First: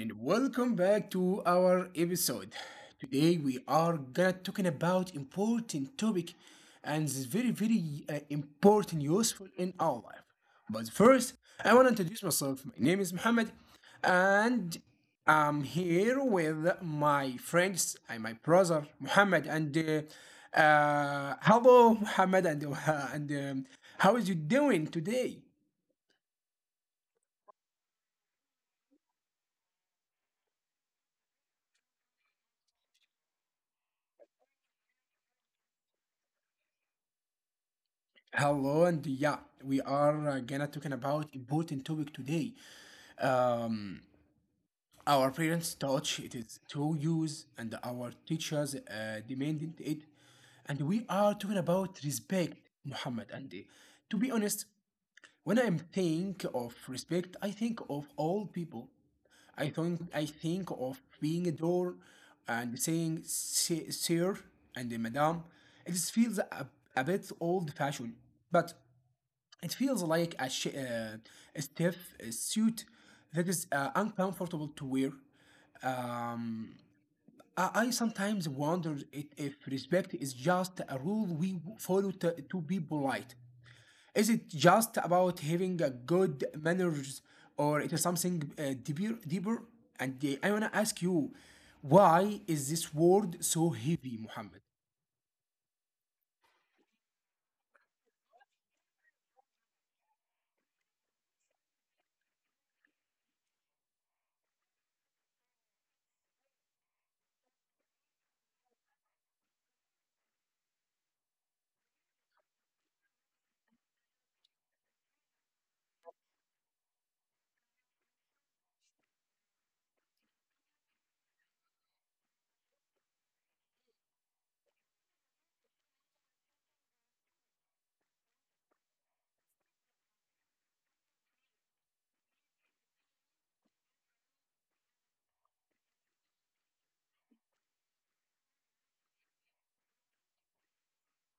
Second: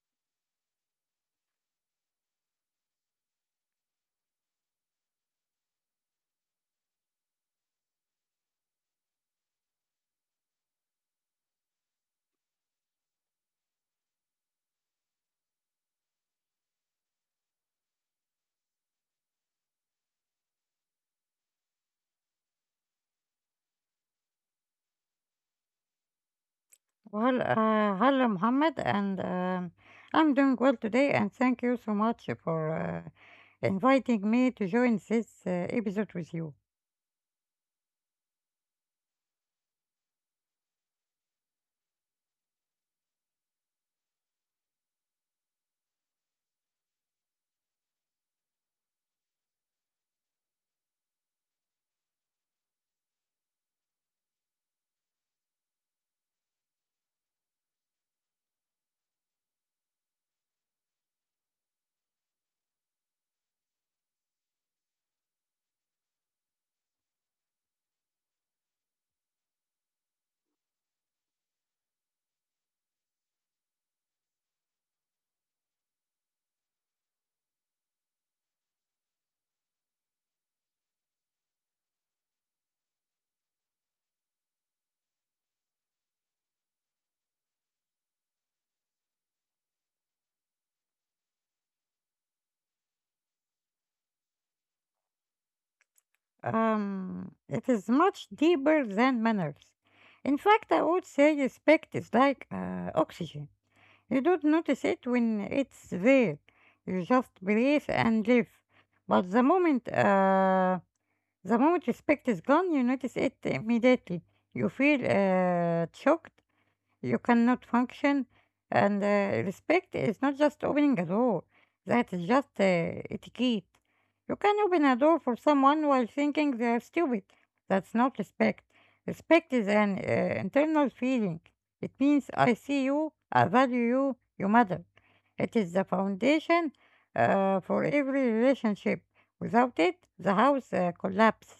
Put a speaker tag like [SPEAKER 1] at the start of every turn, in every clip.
[SPEAKER 1] and welcome back to our episode. Today we are gonna talking about important topic, and it's very, very important, useful in our life. But first, I want to introduce myself. My name is Mohammed, and I'm here with my friends and my brother Mohammed. And Hello, Mohammed, and and how is you doing today?
[SPEAKER 2] Hello, Mohammed, and I'm doing well today, and thank you so much for inviting me to join this episode with you.
[SPEAKER 1] Hello, and yeah, we are gonna talking about important topic today. Um, our parents taught it is to use, and our teachers demanded it, and we are talking about respect, Muhammad. And To be honest, when I think of respect, I think of all people. I think of being a door and saying " sir and madam. It feels a bit old fashioned. But it feels like a stiff suit that is uncomfortable to wear. Um, I sometimes wonder if respect is just a rule we follow to be polite. Is it just about having a good manners, or it is something deeper? And I wanna ask you, why is this word so heavy, Muhammad?
[SPEAKER 2] It is much deeper than manners. In fact, I would say respect is like oxygen. You don't notice it when it's there. You just breathe and live. But the moment respect is gone, you notice it immediately. You feel shocked. You cannot function, and respect is not just opening a door. That is just etiquette. You can open a door for someone while thinking they are stupid. That's not respect. Respect is an internal feeling. It means I see you, I value you, you matter. It is the foundation for every relationship. Without it, the house collapses.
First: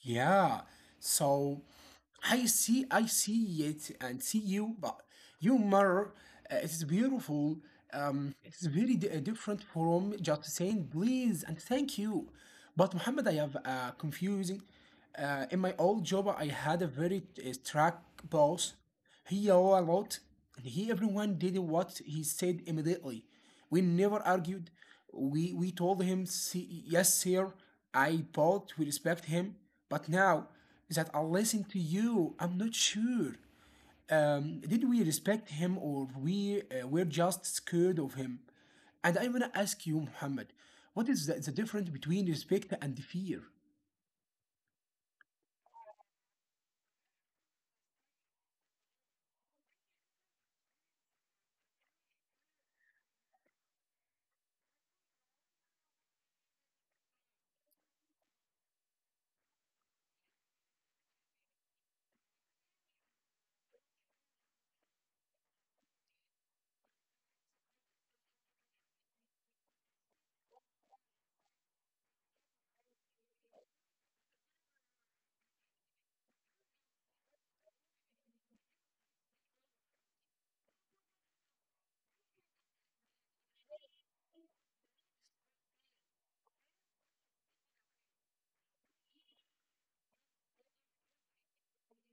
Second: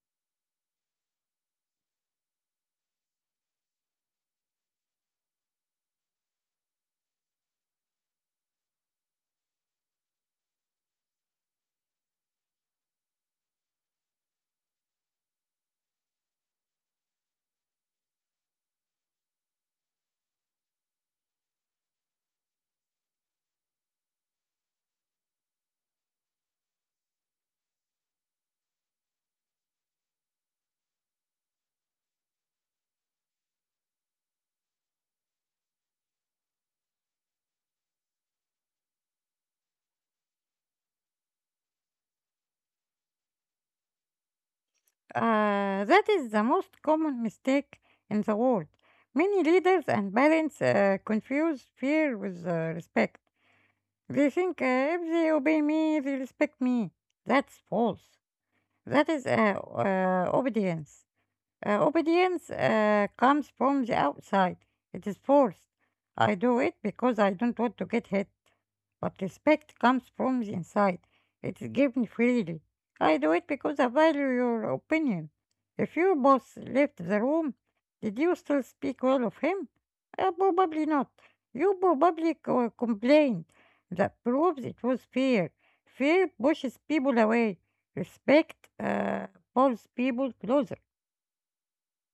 [SPEAKER 1] Yeah. So I see it and see you, but your mirror it is beautiful. It is very different from just saying please and thank you. But Muhammad, I have confusing. In my old job, I had a very strict boss. He yelled a lot, and he everyone did what he said immediately. We never argued. We told him, " yes, sir, I bought, we respect him. But now that I listen to you, I'm not sure. Did we respect him or we were just scared of him? And I want to ask you, Muhammad, what is the difference between respect and fear?
[SPEAKER 2] That is the most common mistake in the world. Many leaders and parents confuse fear with respect. They think if they obey me, they respect me. That's false. That is obedience. Obedience comes from the outside. It is forced. I do it because I don't want to get hit. But respect comes from the inside. It is given freely. I do it because I value your opinion. If your boss left the room, did you still speak well of him? Probably not. You probably complained. That proves it was fear. Fear pushes people away. Respect uh, pulls people closer.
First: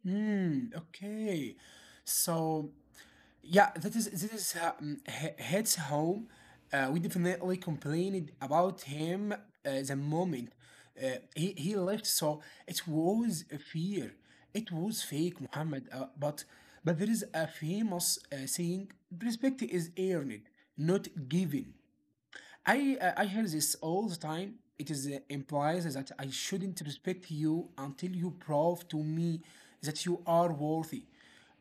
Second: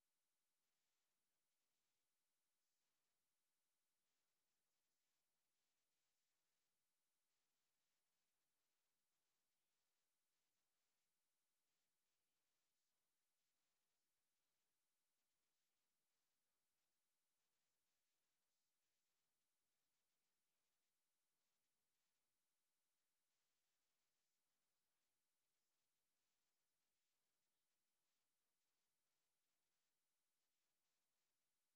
[SPEAKER 1] Hmm, okay. So yeah, that is this is hits home. We definitely complained about him the moment he left. So it was a fear. It was fake, Muhammad. But there is a famous saying: respect is earned, not given. I hear this all the time. It is implies that I shouldn't respect you until you prove to me that you are worthy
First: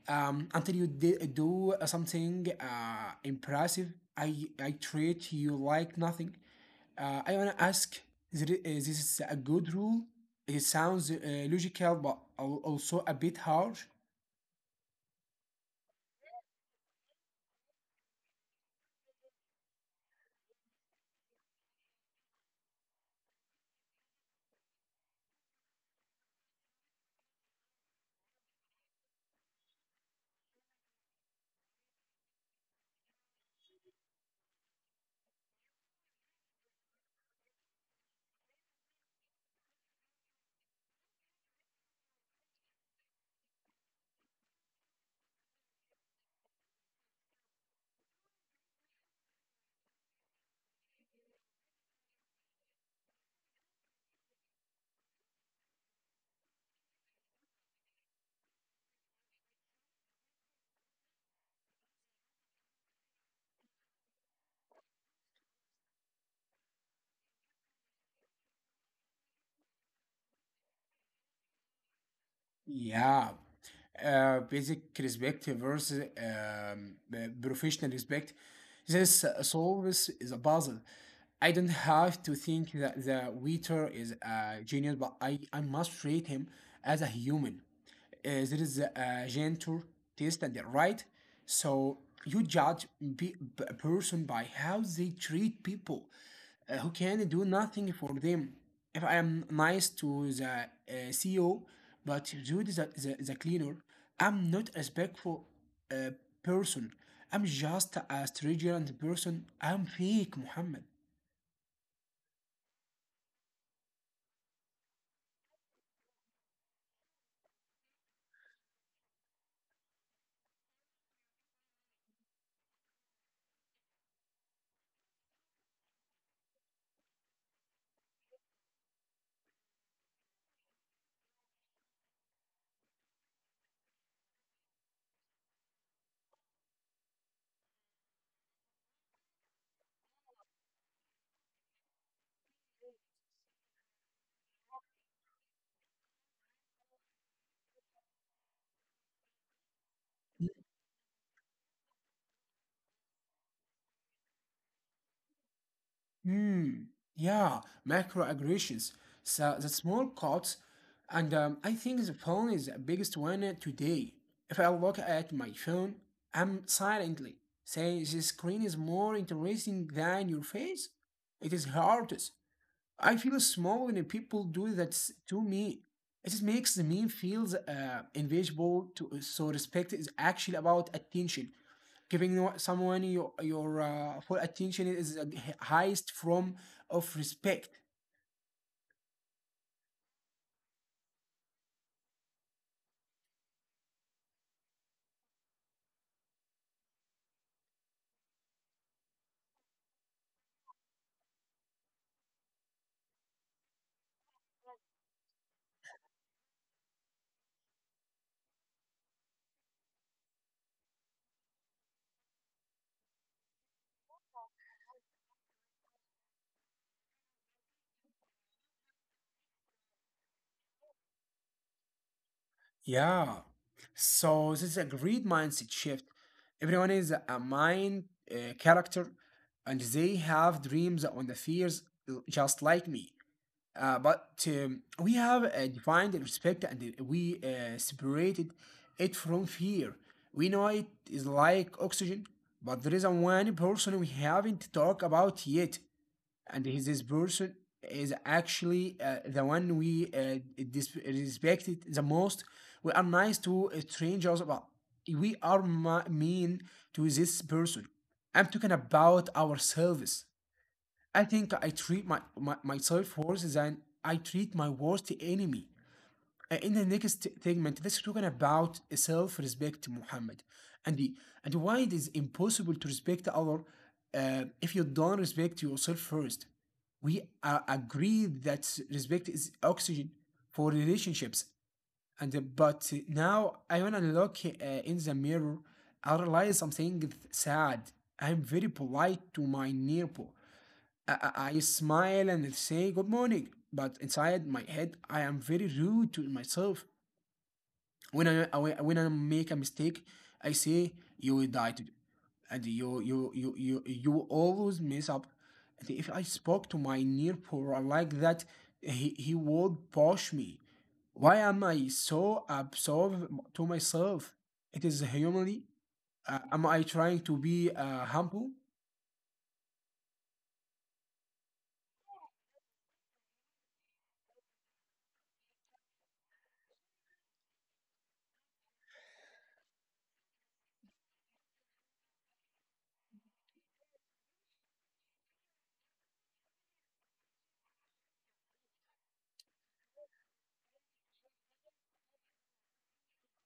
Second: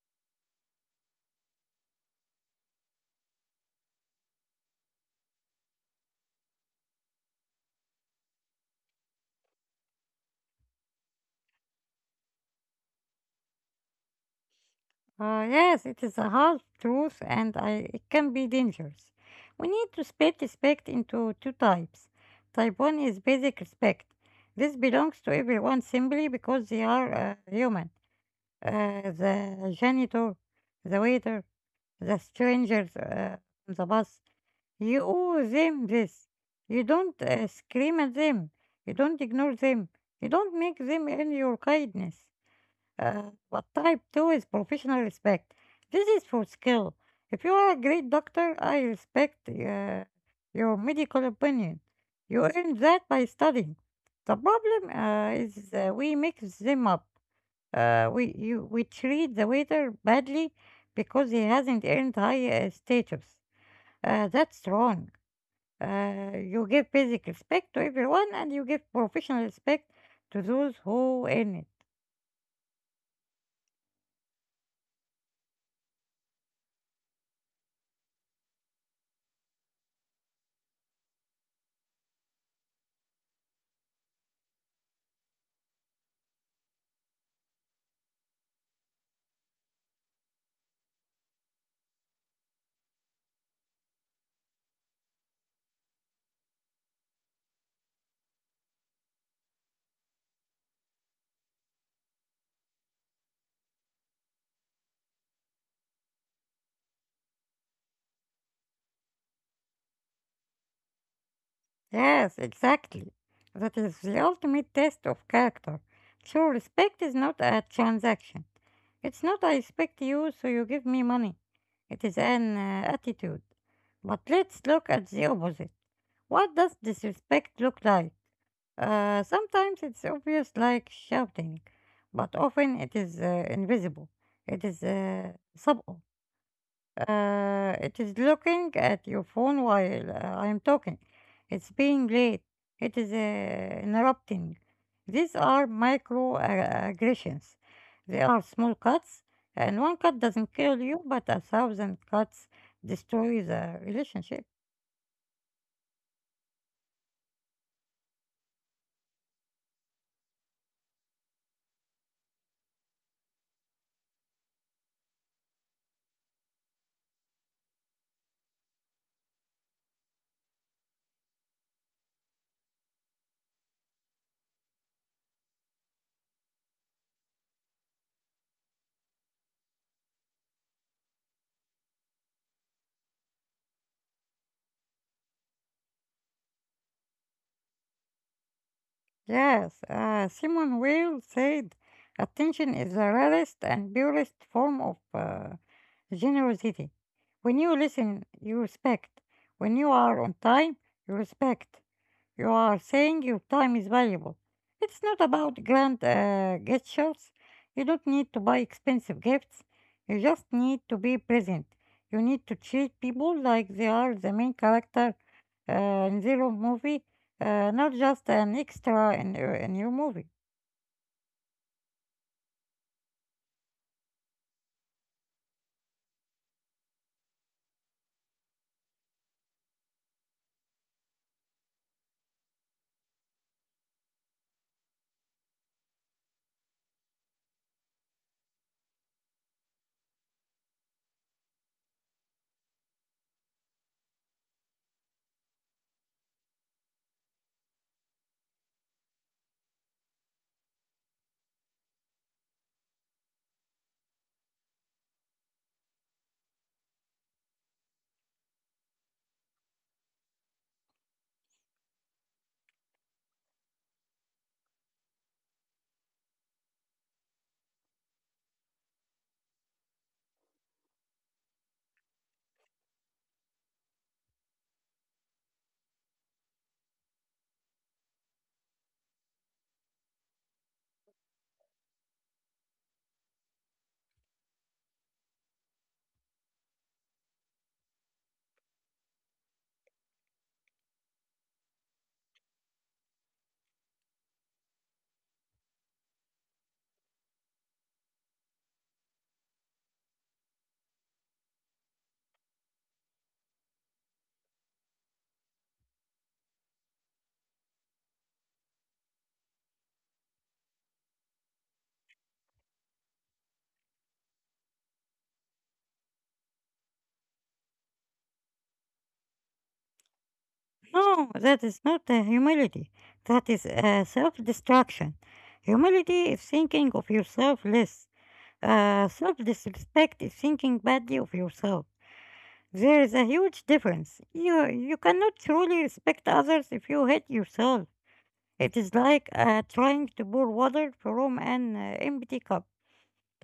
[SPEAKER 1] until you do something impressive. I treat you like nothing. I want to ask is this a good rule? It sounds logical, but also a bit harsh.
[SPEAKER 2] Yes, it is a hard truth and it can be dangerous. We need to split respect into two types. Type 1 is basic respect. This belongs to everyone simply because they are human. The janitor, the waiter, the strangers on the bus. You owe them this. You don't scream at them. You don't ignore them. You don't make them earn your kindness. Uh, but type 2 is professional respect. This is for skill. If you are a great doctor, I respect your medical opinion. You earn that by studying. The problem is we mix them up. We treat the waiter badly because he hasn't earned high status. That's wrong. You give basic respect to everyone and you give professional respect to those who earn it.
[SPEAKER 1] Yeah. Basic respect versus professional respect. This solves is a puzzle. I don't have to think that the waiter is a genius, but I must treat him as a human. There is a gentle test and the right. So you judge a person by how they treat people who can do nothing for them. If I am nice to the CEO, but Jude is the cleaner, I'm not a respectful uh, person. I'm just a stranger and person. I'm fake, Muhammad.
[SPEAKER 2] Yes, exactly. That is the ultimate test of character. So respect is not a transaction. It's not I respect you, so you give me money. It is an attitude. But let's look at the opposite. What does disrespect look like? Sometimes it's obvious, like shouting, but often it is invisible. It is subtle. It is looking at your phone while I am talking. It's being late. It is interrupting. These are micro aggressions. They are small cuts, and one cut doesn't kill you, but a thousand cuts destroy the relationship.
[SPEAKER 1] Hmm. Yeah, macroaggressions. So the small cuts, and I think the phone is the biggest one today. If I look at my phone, I'm silently saying the screen is more interesting than your face. It is hardest. I feel small when people do that to me. It just makes me feel invisible. To so respect is actually about attention, giving someone your full attention is the highest form of respect.
[SPEAKER 2] Yes, Simon Weil said, attention is the rarest and purest form of generosity. When you listen, you respect. When you are on time, you respect. You are saying your time is valuable. It's not about grand gestures. You don't need to buy expensive gifts. You just need to be present. You need to treat people like they are the main character in their own movie, not just an extra in your movie.
[SPEAKER 1] Yeah. So this is a great mindset shift. Everyone is a mind character, and they have dreams on the fears just like me. But We have defined respect and we separated it from fear. We know it is like oxygen, but there is a one person we haven't talked about yet and he's this person is actually the one we respected the most. We are nice to strangers, but we are mean to this person. I'm talking about ourselves. I think I treat my, my myself worse than I treat my worst enemy. In the next segment, let's talk about self-respect, Muhammad, and the, and why it is impossible to respect other if you don't respect yourself first. We agree that respect is oxygen for relationships, and but now I wanna look in the mirror. I realize something sad. I'm very polite to my neighbor. I smile and say good morning, but inside my head, I am very rude to myself when I when I make a mistake, I say you will die today, and you will always mess up. And if I spoke to my near poor like that, he would push me. Why am I so absorbed to myself? It is humanly. Am I trying to be humble?
[SPEAKER 2] No, that is not humility. That is self destruction. Humility is thinking of yourself less. Self disrespect is thinking badly of yourself. There is a huge difference. You cannot truly respect others if you hate yourself. It is like trying to pour water from an empty cup.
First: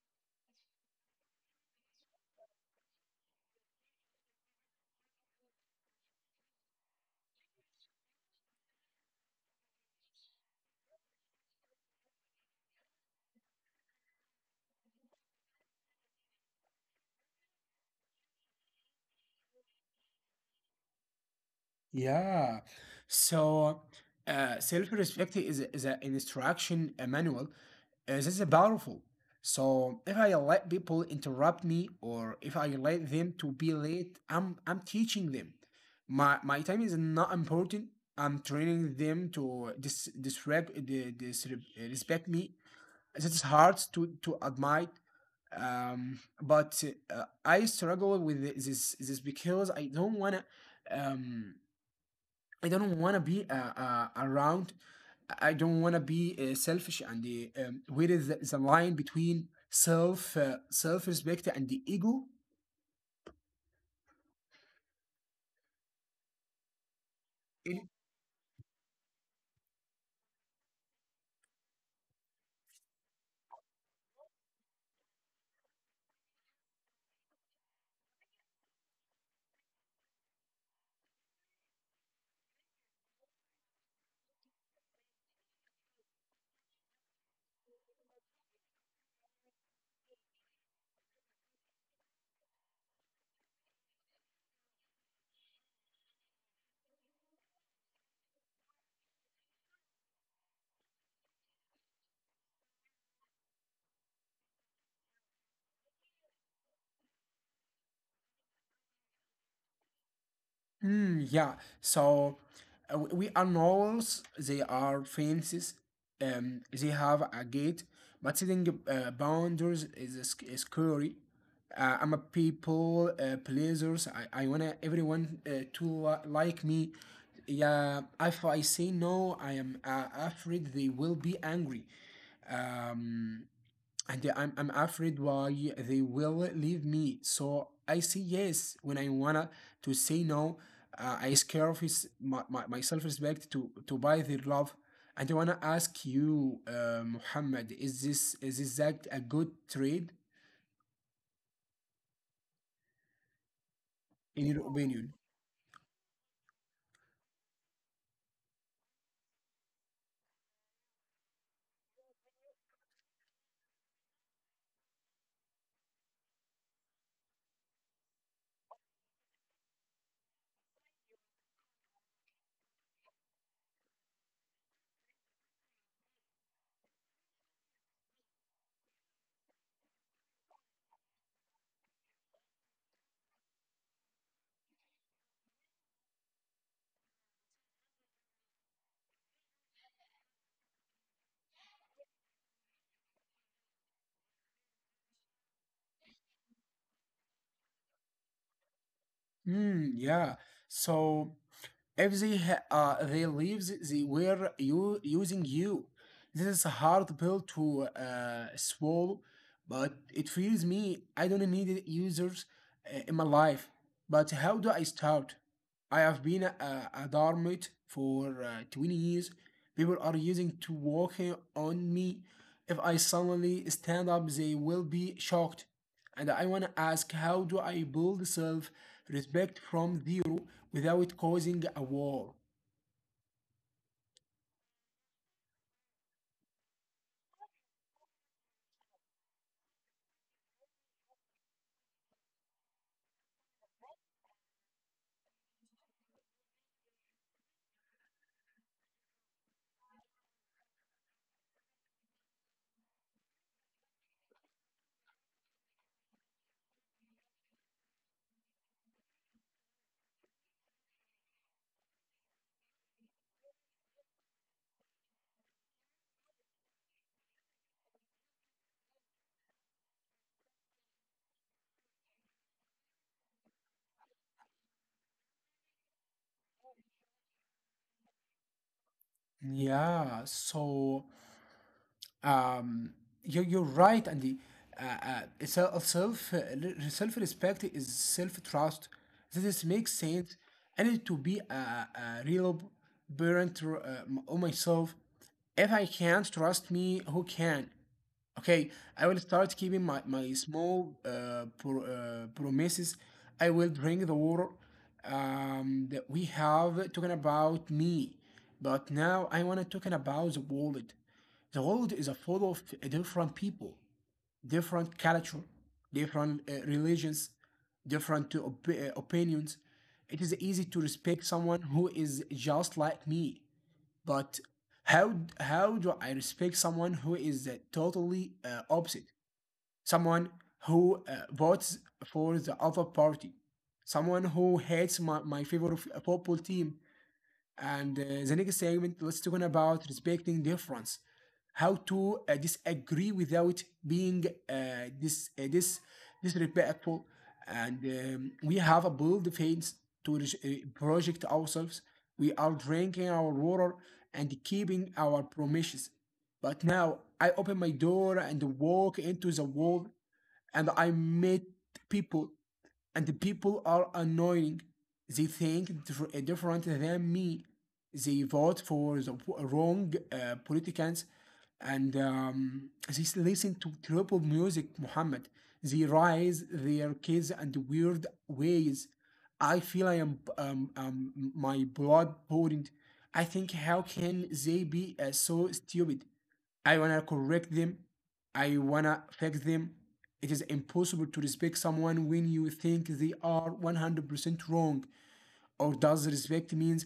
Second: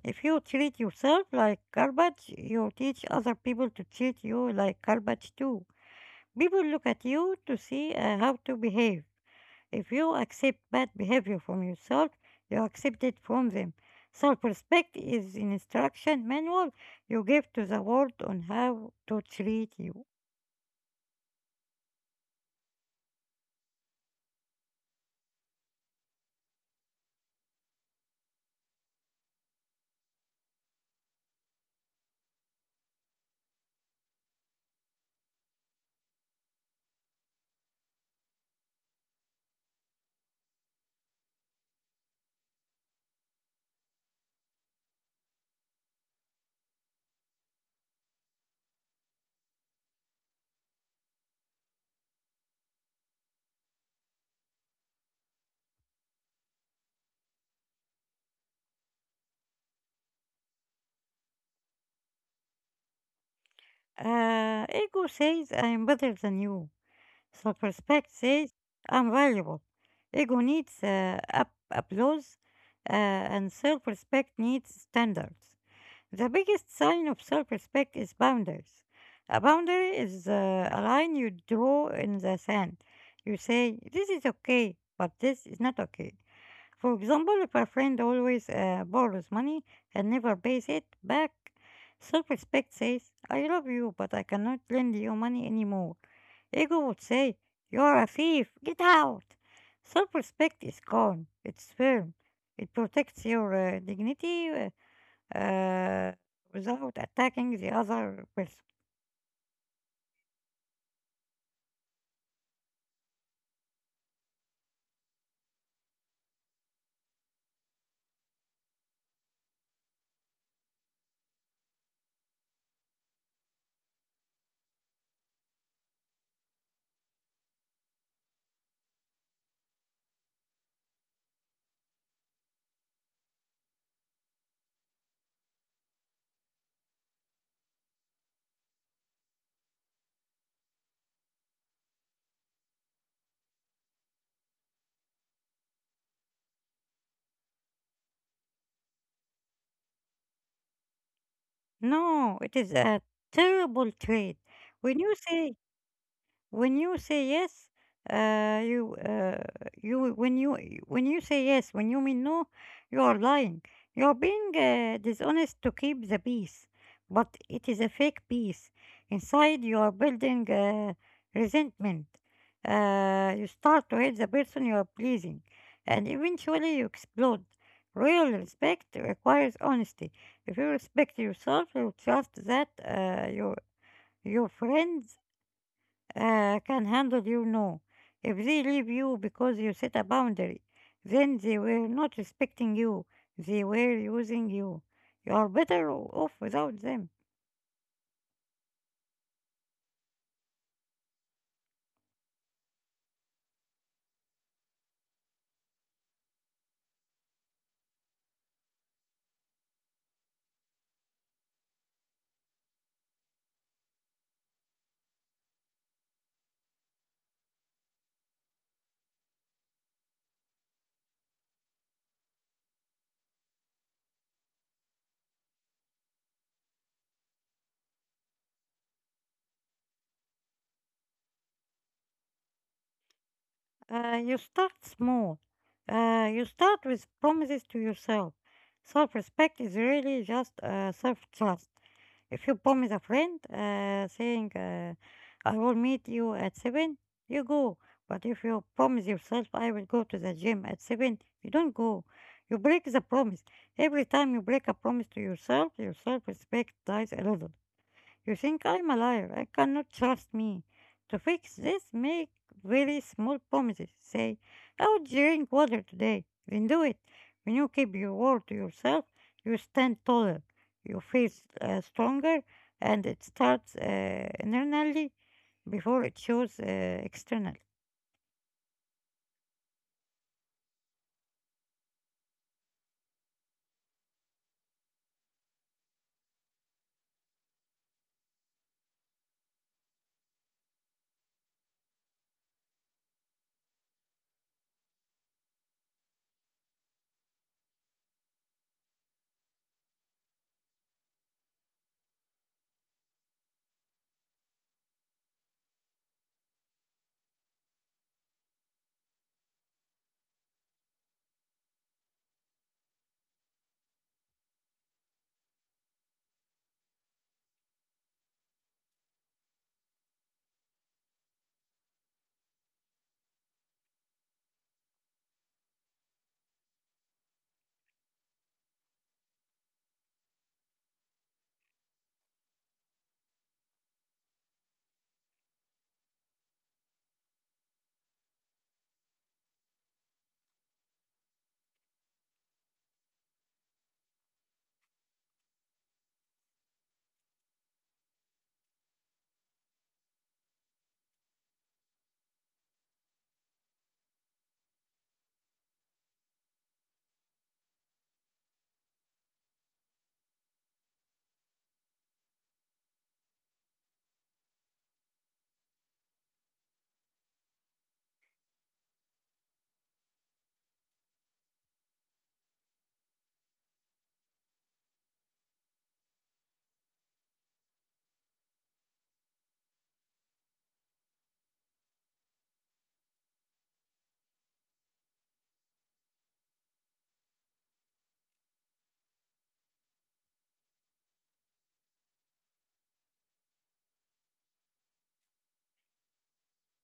[SPEAKER 2] If you treat yourself like garbage, you teach other people to treat you like garbage too. People look at you to see how to behave. If you accept bad behavior from yourself, you accept it from them. Self-respect is an instruction manual you give to the world on how to treat you.
[SPEAKER 1] Yeah. So, self-respect is is an instruction a manual. This is powerful. So if I let people interrupt me or if I let them to be late, I'm teaching them. My time is not important. I'm training them to dis disrep the disrespect me. This is hard to admit. But I struggle with this because I don't wanna um I don't want to be around. I don't want to be selfish. And the, where is the line between self self respect and the ego?
[SPEAKER 2] Ego says I'm better than you. Self-respect says I'm valuable. Ego needs applause, and self-respect needs standards. The biggest sign of self-respect is boundaries. A boundary is a line you draw in the sand. You say, this is okay, but this is not okay. For example, if a friend always borrows money and never pays it back, self respect says, I love you, but I cannot lend you money anymore. Ego would say, you're a thief, get out. Self respect is calm, it's firm, it protects your dignity uh, without attacking the other person.
[SPEAKER 1] Mm, yeah. So we are walls. They are fences. They have a gate, but setting boundaries is is scary. I'm a people pleasers. I wanna everyone like me. Yeah, if I say no, I am afraid they will be angry. Um, I'm afraid why they will leave me. So I say yes when I wanna to say no. I scare of his, my self-respect to buy their love. And I wanna ask you, Muhammad, is this that a good trade
[SPEAKER 2] No, it is a terrible trait.
[SPEAKER 1] in your
[SPEAKER 2] When you
[SPEAKER 1] opinion?
[SPEAKER 2] say When you say yes, you you when you when you say yes, when you mean no, you are lying. You are being dishonest to keep the peace, but it is a fake peace. Inside, you are building resentment. You start to hate the person you are pleasing, and eventually you explode. Real respect requires honesty. If you respect yourself, you trust that your friends can handle you no. If they leave you because you set a boundary, then they were not respecting you, they were using you. You are better off without them.
[SPEAKER 1] Hmm. Yeah. So if they they leaves they were you using you. This is a hard pill to swallow, but it feels me. I don't need users in my life. But how do I start? I have been a dormant for 20 years. People are using to walking on me. If I suddenly stand up, they will be shocked. And I want to ask, how do I build self respect from zero without causing a war.
[SPEAKER 2] You start small. You start with promises to yourself. Self respect is really just self trust. If you promise a friend saying, I will meet you at 7:00, you go. But if you promise yourself, I will go to the gym at 7:00, you don't go. You break the promise. Every time you break a promise to yourself, your self respect dies a little. You think I'm alive. I cannot trust me. To fix this, make very small promises. Say, I will drink water today. Then do it. When you keep your word to yourself, you stand taller. You feel stronger, and it starts internally before it shows externally.
[SPEAKER 1] Yeah, so um, you're right and the self respect is self trust. This makes sense. I need to be a real parent to, of myself. If I can't trust me, who can? Okay, I will start keeping my small promises. I will drink the water. That we have talking about me, but now I want to talking about the world. The world is a full of different people, different culture, different religions, different opinions. It is easy to respect someone who is just like me, but how how do I respect someone who is totally opposite? Someone who votes for the other party, someone who hates my favorite football team, and the next segment, let's talk about respecting difference. How to disagree without being disrespectful. And we have a bold face to project ourselves. We are drinking our water and keeping our promises. But now I open my door and walk into the world and I meet people and the people are annoying. They think different than me. They vote for the wrong politicians, and they listen to triple music, Muhammad. They raise their kids and weird ways. I feel I am my blood pouring. I think how can they be so stupid? I wanna correct them. I wanna fix them. It is impossible to respect someone when you think they are 100% wrong. Or does respect means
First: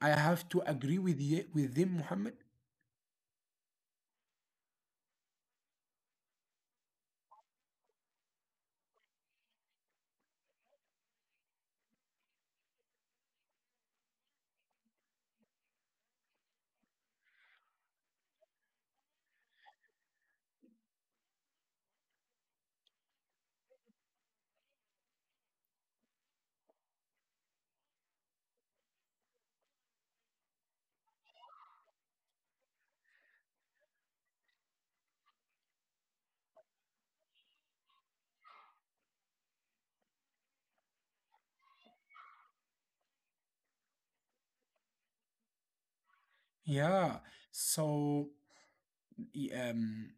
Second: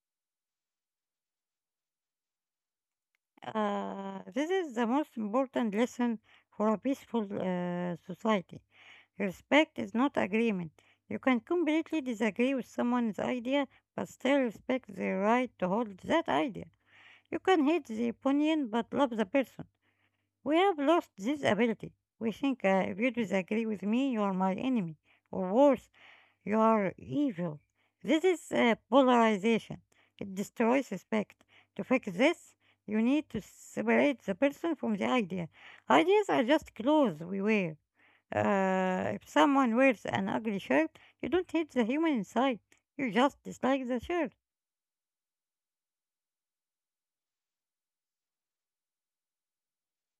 [SPEAKER 1] I have to agree with with them, Muhammad?
[SPEAKER 2] This is the most important lesson for a peaceful society. Respect is not agreement. You can completely disagree with someone's idea, but still respect their right to hold that idea. You can hate the opinion, but love the person. We have lost this ability. We think if you disagree with me, you are my enemy, or worse, you're evil. This is polarization. It destroys respect. To fix this, you need to separate the person from the idea. Ideas are just clothes we wear. If someone wears an ugly shirt, you don't hate the human inside. You just dislike the shirt.
[SPEAKER 1] Yeah. So y-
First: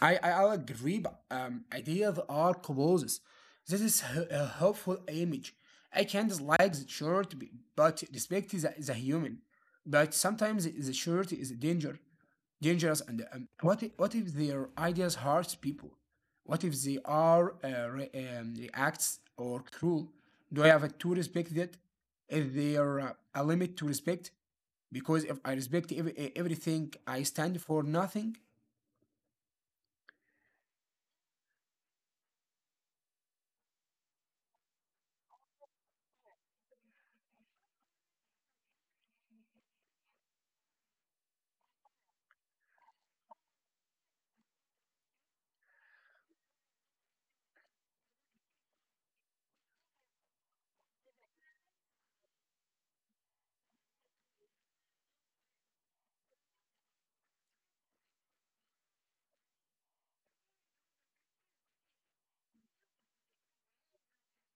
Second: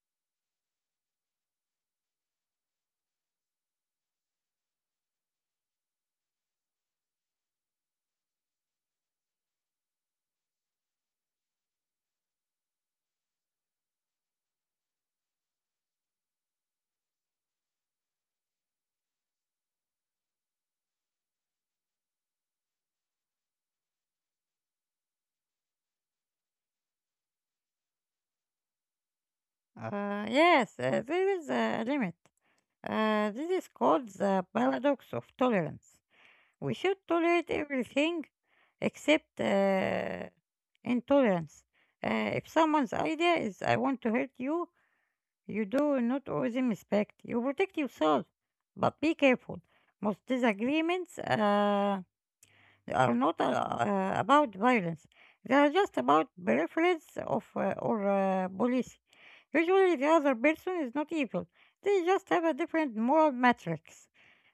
[SPEAKER 1] I agree, but ideas are clothes. This is a helpful image. I can dislike the shirt, but respect the human. But sometimes the shirt is dangerous. And what if their ideas hurt people? What if they are reacts or cruel? Do I have to respect that? Is there a limit to respect? Because if I respect everything, I stand for nothing.
[SPEAKER 2] Yes, there is a limit. This is called the paradox of tolerance. We should tolerate everything except intolerance. If someone's idea is I want to hurt you, you do not owe them respect. You protect yourself, but be careful. Most disagreements are not about violence. They are just about preference of or policy. Usually, the other person is not evil. They just have a different moral matrix.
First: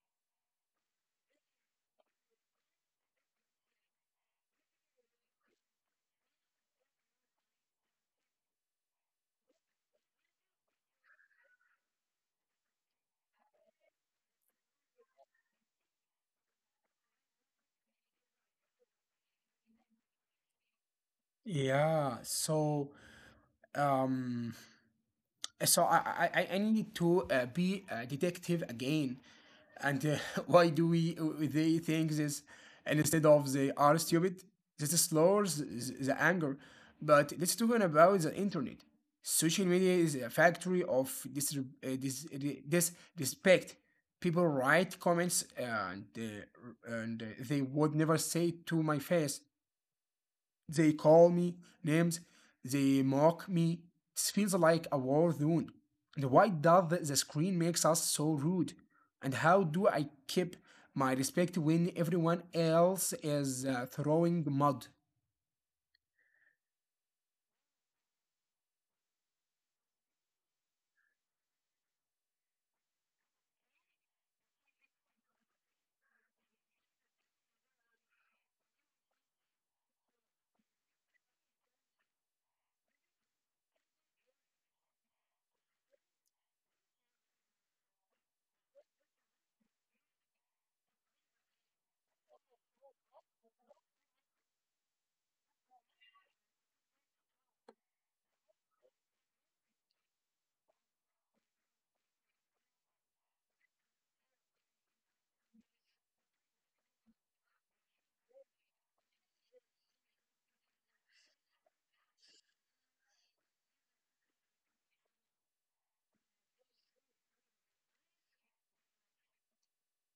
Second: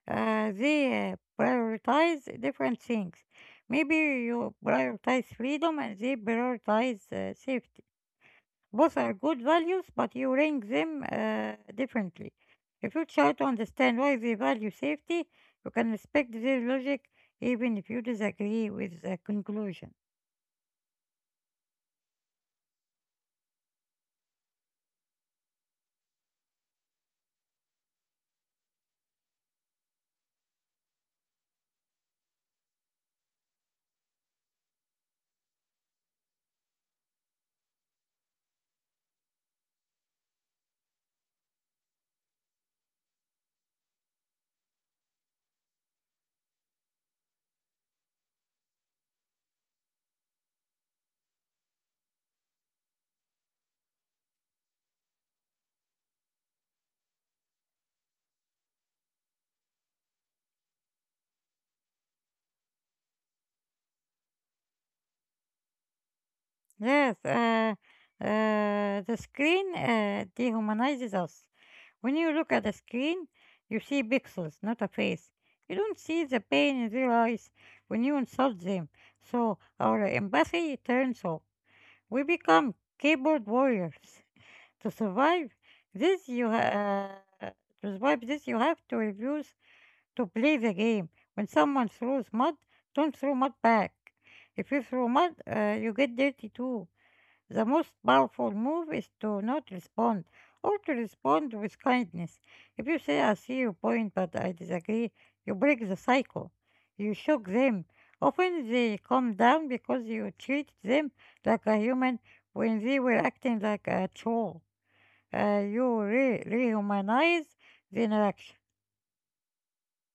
[SPEAKER 2] They prioritize different things. Maybe you prioritize freedom and they prioritize safety. Both are good values, but you rank them differently. If you try to understand why they value safety, you can respect their logic even if you disagree with the conclusion.
[SPEAKER 1] Yeah, so Um, I need to be a detective again. And why do we they think this and instead of they are stupid? This slows the anger. But let's talk about the internet. Social media is a factory of disrespect. People write comments and they would never say to my face. They call me names. They mock me. It feels like a war zone. And why does the screen makes us so rude? And how do I keep my respect when everyone else is throwing mud?
[SPEAKER 2] Yes, the screen dehumanizes us. When you look at a screen, you see pixels, not a face. You don't see the pain in their eyes when you insult them. So our empathy turns off. We become keyboard warriors. To survive this, you ha- uh, to survive this, you have to refuse to play the game. When someone throws mud, don't throw mud back. If you throw mud, you get dirty too. The most powerful move is to not respond or to respond with kindness. If you say, I see your point, but I disagree, you break the cycle. You shock them. Often they calm down because you treat them like a human when they were acting like a troll. You rehumanize the interaction.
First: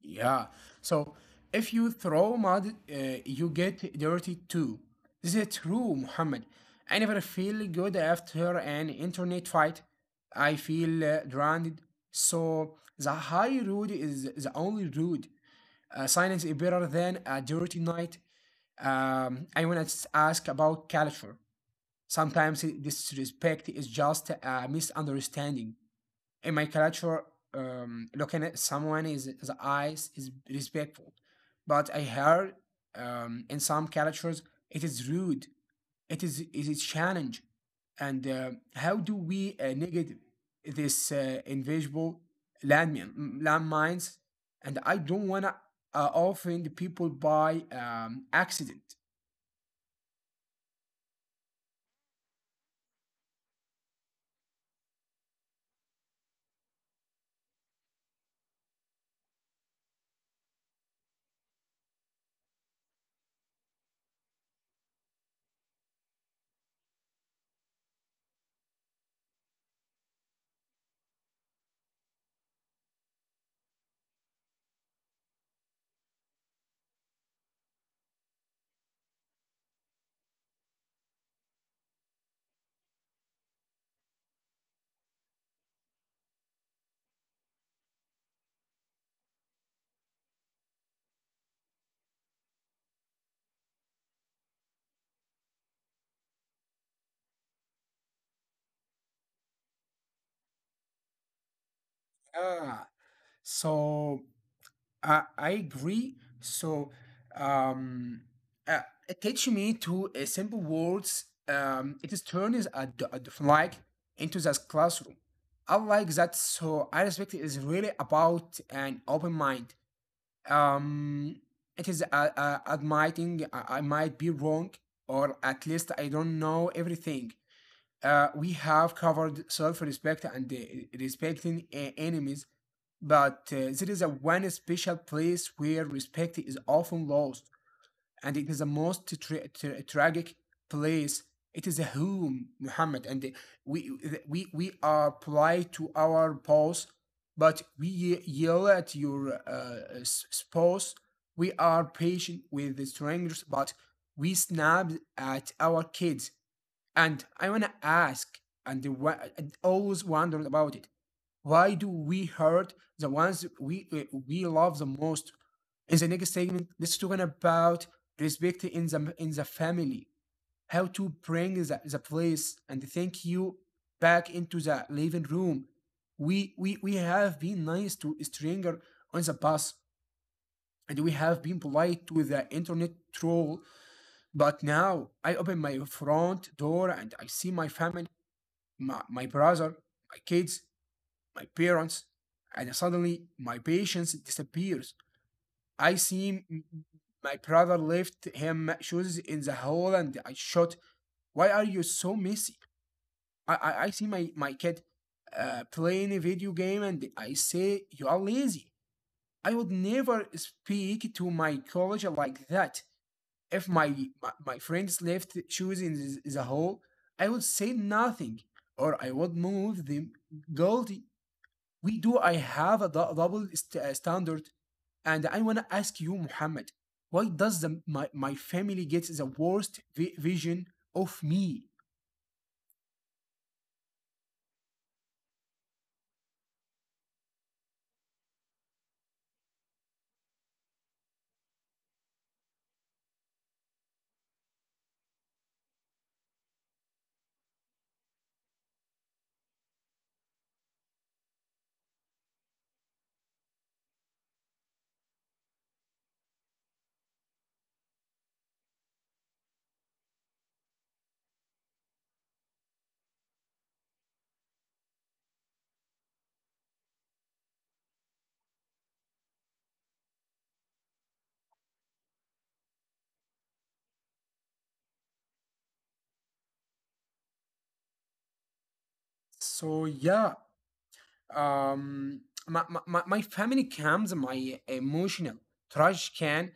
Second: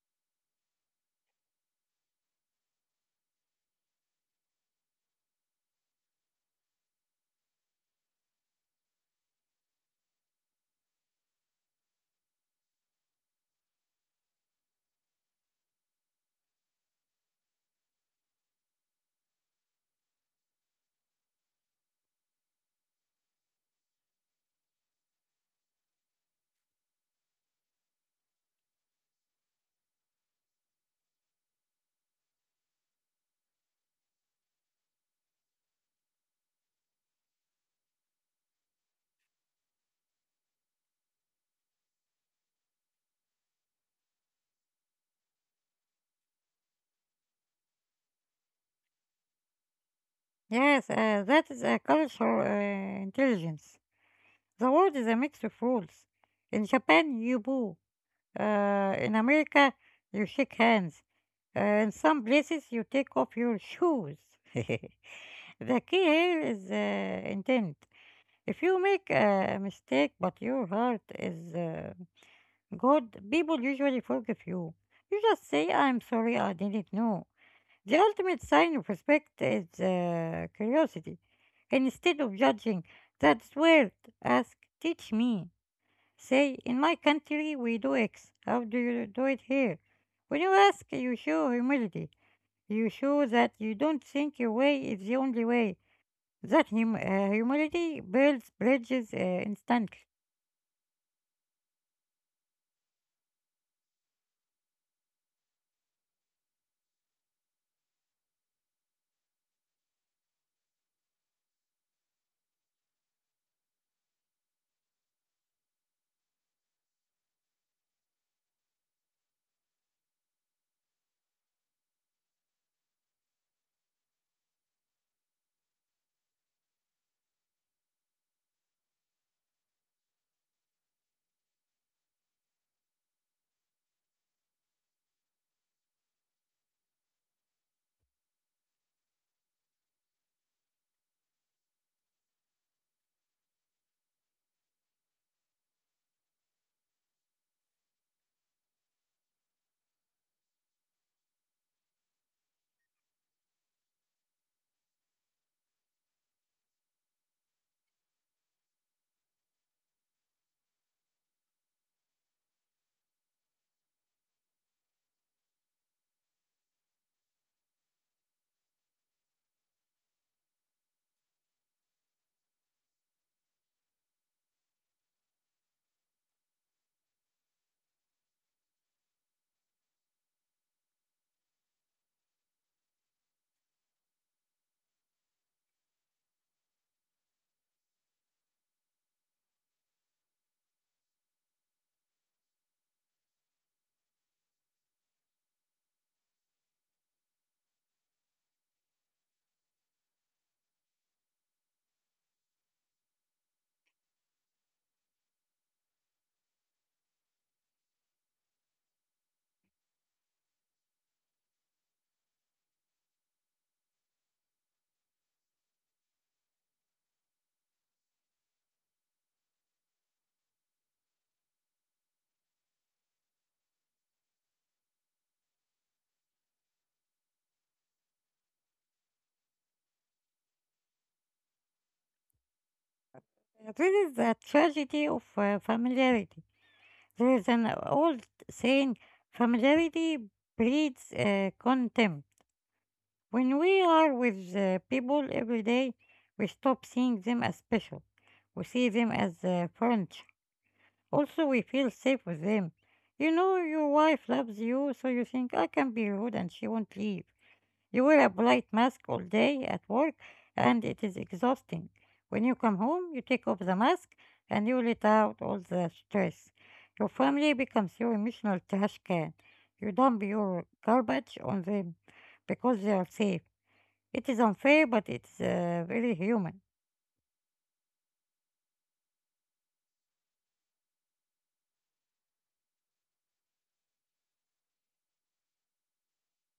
[SPEAKER 1] Yeah. So if you throw mud, you get dirty too. This is true, Muhammad. I never feel good after an internet fight. I feel drowned. So the high road is the only road. Science is better than a dirty night. I want to ask about culture. Sometimes disrespect is just a misunderstanding in my culture, looking at someone is the eyes is respectful, but I heard, in some cultures it is rude, it is challenge. And how do we negate this invisible landmines, and I don't want to offend people by accident.
[SPEAKER 2] Yes, that is a cultural intelligence. The world is a mix of rules. In Japan, you boo. In America, you shake hands. In some places, you take off your shoes. The key here is intent. If you make a mistake, but your heart is good, people usually forgive you. You just say, I'm sorry, I didn't know. The ultimate sign of respect is curiosity. Instead of judging, that's weird. Ask, teach me. Say, in my country we do X. How do you do it here? When you ask, you show humility. You show that you don't think your way is the only way. That humility builds bridges instantly.
[SPEAKER 1] Ah, so I agree. So, um, uh, teach me to simple words. It is turns like into this classroom. I like that. So I respect it is really about an open mind. Um, it is admitting I might be wrong, or at least I don't know everything. We have covered self-respect and respecting enemies. But there is a one special place where respect is often lost, and it is the most tragic place. It is a home, Muhammad, and we we are polite to our boss, but we yell at your spouse. We are patient with the strangers, but we snap at our kids. And I wanna ask, the and always wondered about it, why do we hurt the ones we we love the most? In the next segment, let's talk about respect in the family, how to bring the place and thank you back into the living room. We have been nice to a stranger on the bus, and we have been polite to the internet troll. But now I open my front door and I see my family, my brother, my kids, my parents, and suddenly my patience disappears. I see my brother left him shoes in the hall and I shot. Why are you so messy? I see my kid playing a video game and I say, "You are lazy." I would never speak to my college like that. If my friends left shoes in the hall, I would say nothing or I would move them. Guilty, we do I have a double standard, and I want to ask you, Muhammad, why does my family get the worst vision of me?
[SPEAKER 2] This is the tragedy of familiarity. There is an old saying familiarity breeds contempt. When we are with people every day, we stop seeing them as special. We see them as friends. Also, we feel safe with them. You know, your wife loves you, so you think I can be rude and she won't leave. You wear a polite mask all day at work, and it is exhausting. When you come home, you take off the mask and you let out all the stress. Your family becomes your emotional trash can. You dump your garbage on them because they are safe. It is unfair, but it's very human.
[SPEAKER 1] So yeah, um my family comes my emotional trash can.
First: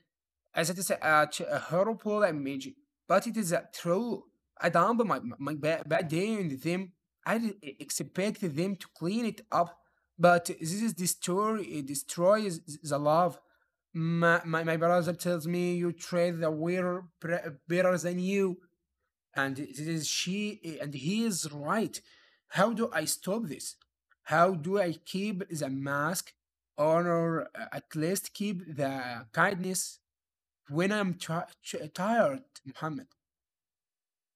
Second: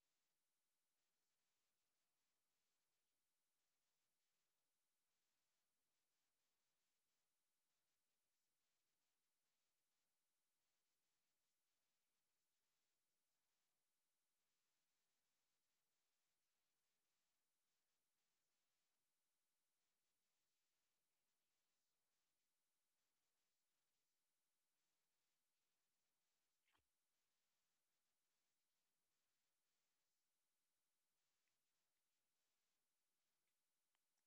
[SPEAKER 1] As it is a, a horrible image, but it is a true. I dump my bad day in them. I expect them to clean it up, but this is destroy it destroys the love. My brother tells me you treat the wearer better than you, and it is she and he is right. How do I stop this? How do I keep the mask or at least keep the kindness when I'm tired, Muhammad?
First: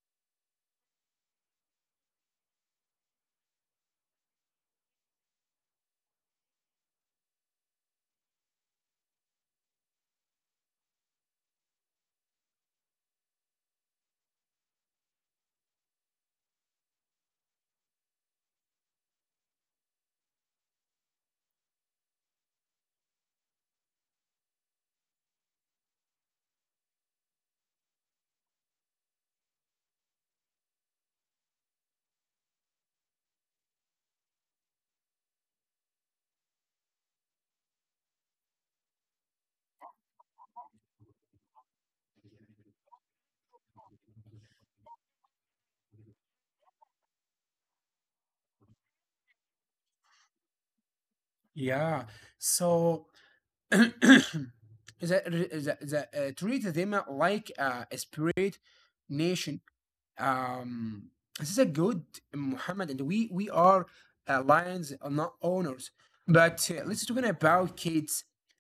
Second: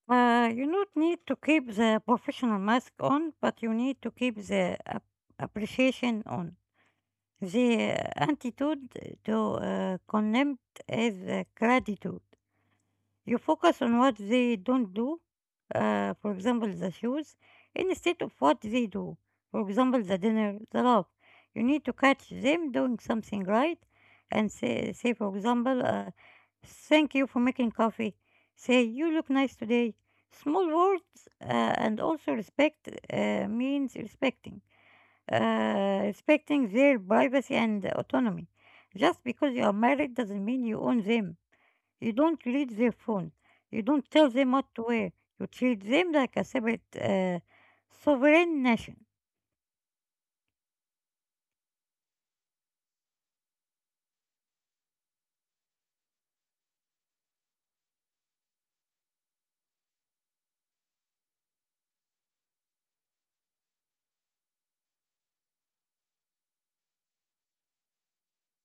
[SPEAKER 2] You not need to keep the professional mask on, but you need to keep the appreciation on. The attitude to contempt is gratitude. You focus on what they don't do, for example, the shoes, instead of what they do, for example, the dinner, the love. You need to catch them doing something right and say for example, thank you for making coffee. Say, you look nice today. Small words, and also respect means respecting. Respecting their privacy and autonomy. Just because you are married doesn't mean you own them. You don't read their phone. You don't tell them what to wear. You treat them like a separate sovereign nation.
[SPEAKER 1] Yeah, so the, treat them like a spirit nation. Um, this is a good, Muhammad, and we are lions, not owners. But let's talking about kids.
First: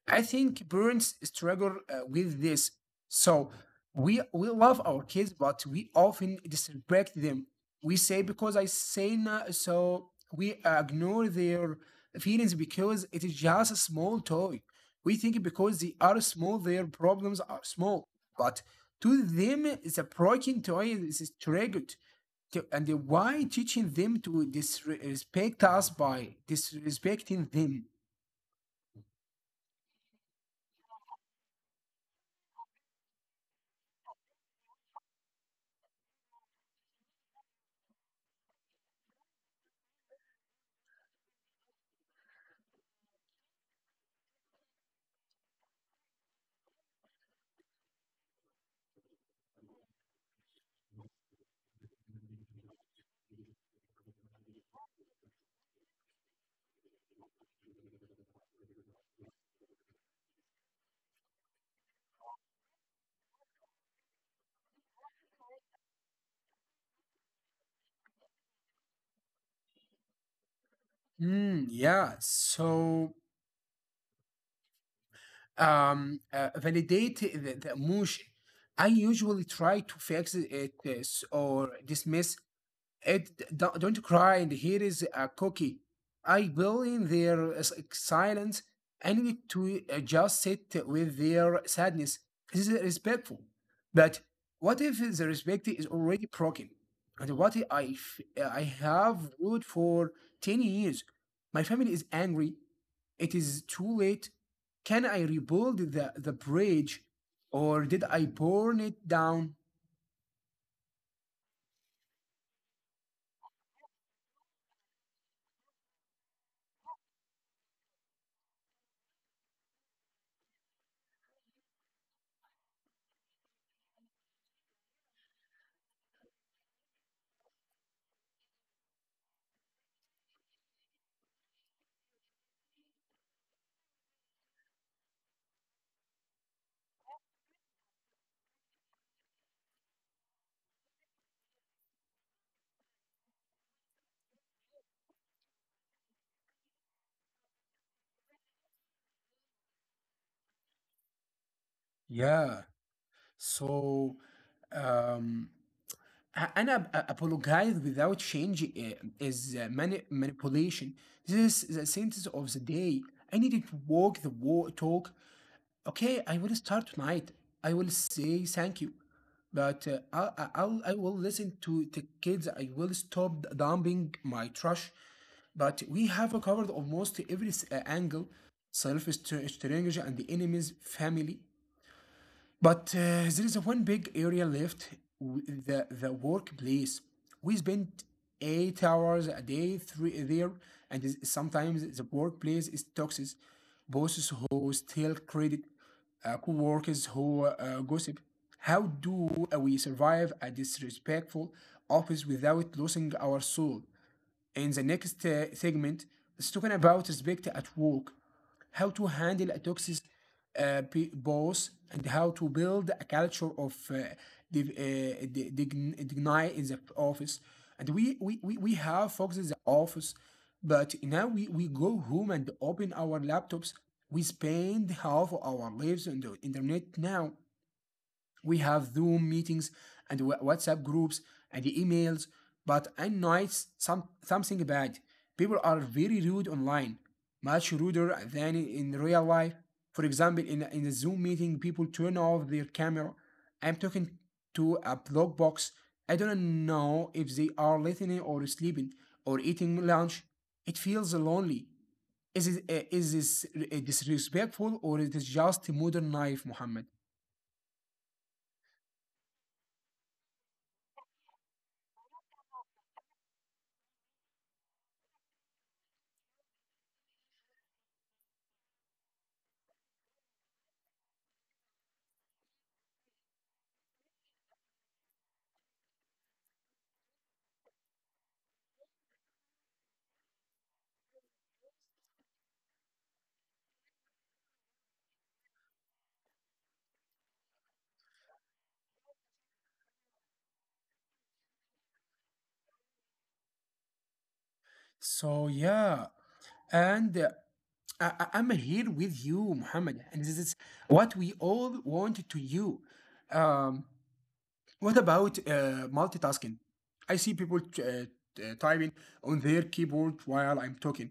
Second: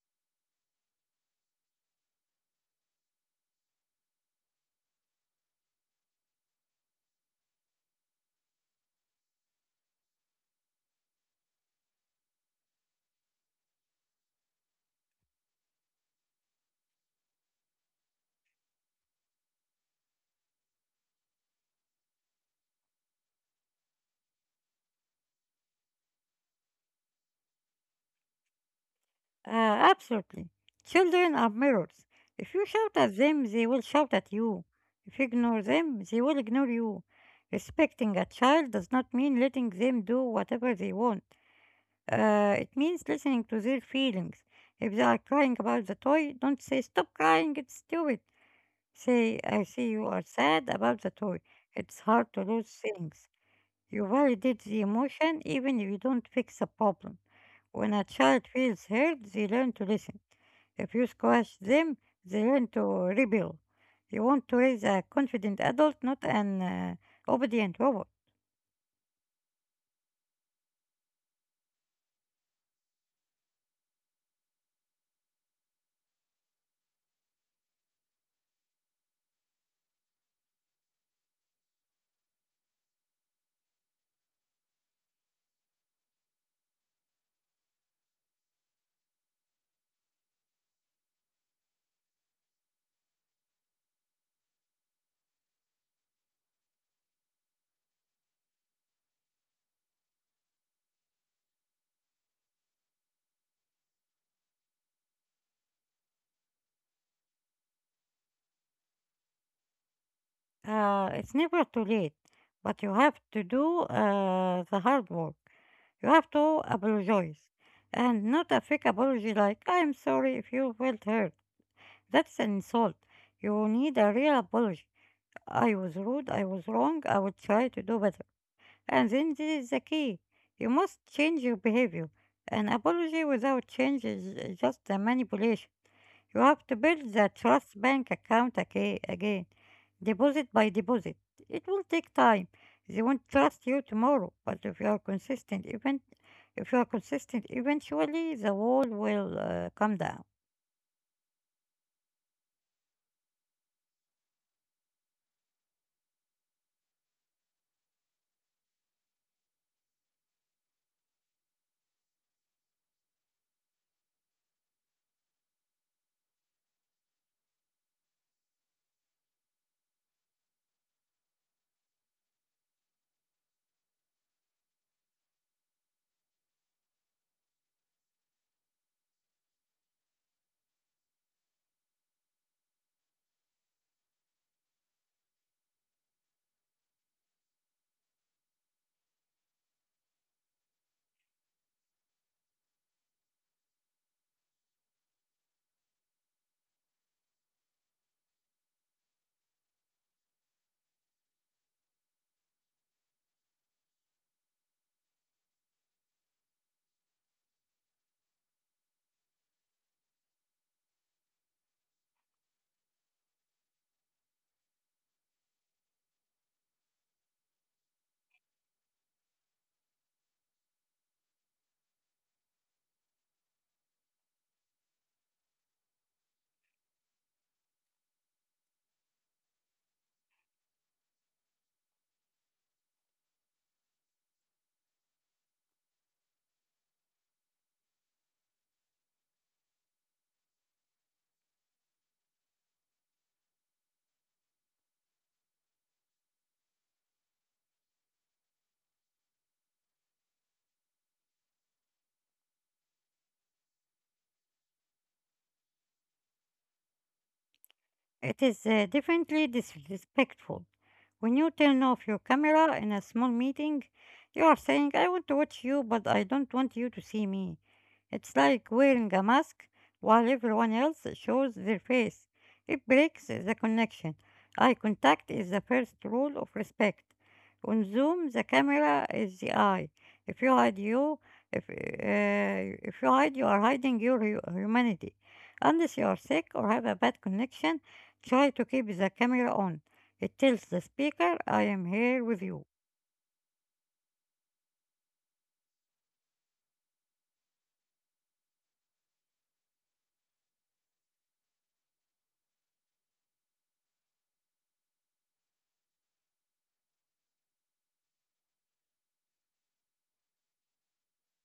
[SPEAKER 1] I think parents struggle with this. So we love our kids, but we often disrespect them. We say because I say no, so we ignore their feelings because it is just a small toy. We think because they are small, their problems are small. But to them the breaking toy is triggered, and why teaching them to disrespect us by disrespecting them?
[SPEAKER 2] Uh, absolutely. Children are mirrors. If you shout at them, they will shout at you. If you ignore them, they will ignore you. Respecting a child does not mean letting them do whatever they want. It means listening to their feelings. If they are crying about the toy, don't say, stop crying, it's stupid. Say, I see you are sad about the toy. It's hard to lose things. You validate the emotion even if you don't fix the problem. When a child feels hurt, they learn to listen. If you squash them, they learn to rebel. You want to raise a confident adult, not an obedient robot.
[SPEAKER 1] Yeah, so validate the emotion. I usually try to fix it or dismiss it. Don't cry. And here is a cookie. I will in their silence. I need to just sit with their sadness. This is respectful. But what if the respect is already broken? And what if I have ruled for 10 years? My family is angry. It is too late. Can I rebuild the bridge, or did I burn it down?
[SPEAKER 2] It's never too late, but you have to do the hard work. You have to apologize. And not a fake apology like, I'm sorry if you felt hurt. That's an insult. You need a real apology. I was rude, I was wrong, I will try to do better. And then this is the key. You must change your behavior. An apology without change is just a manipulation. You have to build the trust bank account again, deposit by deposit. It will take time. They won't trust you tomorrow, but if you are consistent, even if you are consistent, eventually the wall will come down.
[SPEAKER 1] Yeah. So um, apologize without change is manipulation. This is the sentence of the day. I needed to walk the walk, talk. Okay, I will start tonight. I will say thank you, but I will listen to the kids. I will stop dumping my trash. But we have covered almost every angle: self, stranger, and the enemy's family. But there is one big area left, the workplace. We spend 8 hours a day three, there, and sometimes the workplace is toxic. Bosses who steal credit, co workers who gossip. How do we survive a disrespectful office without losing our soul? In the next segment is talking about respect at work, how to handle a toxic uh, boss, and how to build a culture of div- uh, dignity in the office. And we have focused in the office, but now we go home and open our laptops. We spend half of our lives on the internet now. We have Zoom meetings and WhatsApp groups and emails, but I noticed something bad. People are very rude online, much ruder than in real life. For example, in a Zoom meeting, people turn off their camera. I'm talking to a blog box. I don't know if they are listening or sleeping or eating lunch. It feels lonely. Is this disrespectful, or is it just modern life, Muhammad?
[SPEAKER 2] It is definitely disrespectful. When you turn off your camera in a small meeting, you are saying, I want to watch you, but I don't want you to see me. It's like wearing a mask while everyone else shows their face. It breaks the connection. Eye contact is the first rule of respect. On Zoom, the camera is the eye. If you hide you, if you hide, you are hiding your humanity. Unless you are sick or have a bad connection, try to keep the camera on. It tells the speaker, I am here with you.
[SPEAKER 1] So yeah, and I'm here with you, Muhammad, and this is what we all want to you. Um, What about multitasking? I see people typing on their keyboard while I'm talking.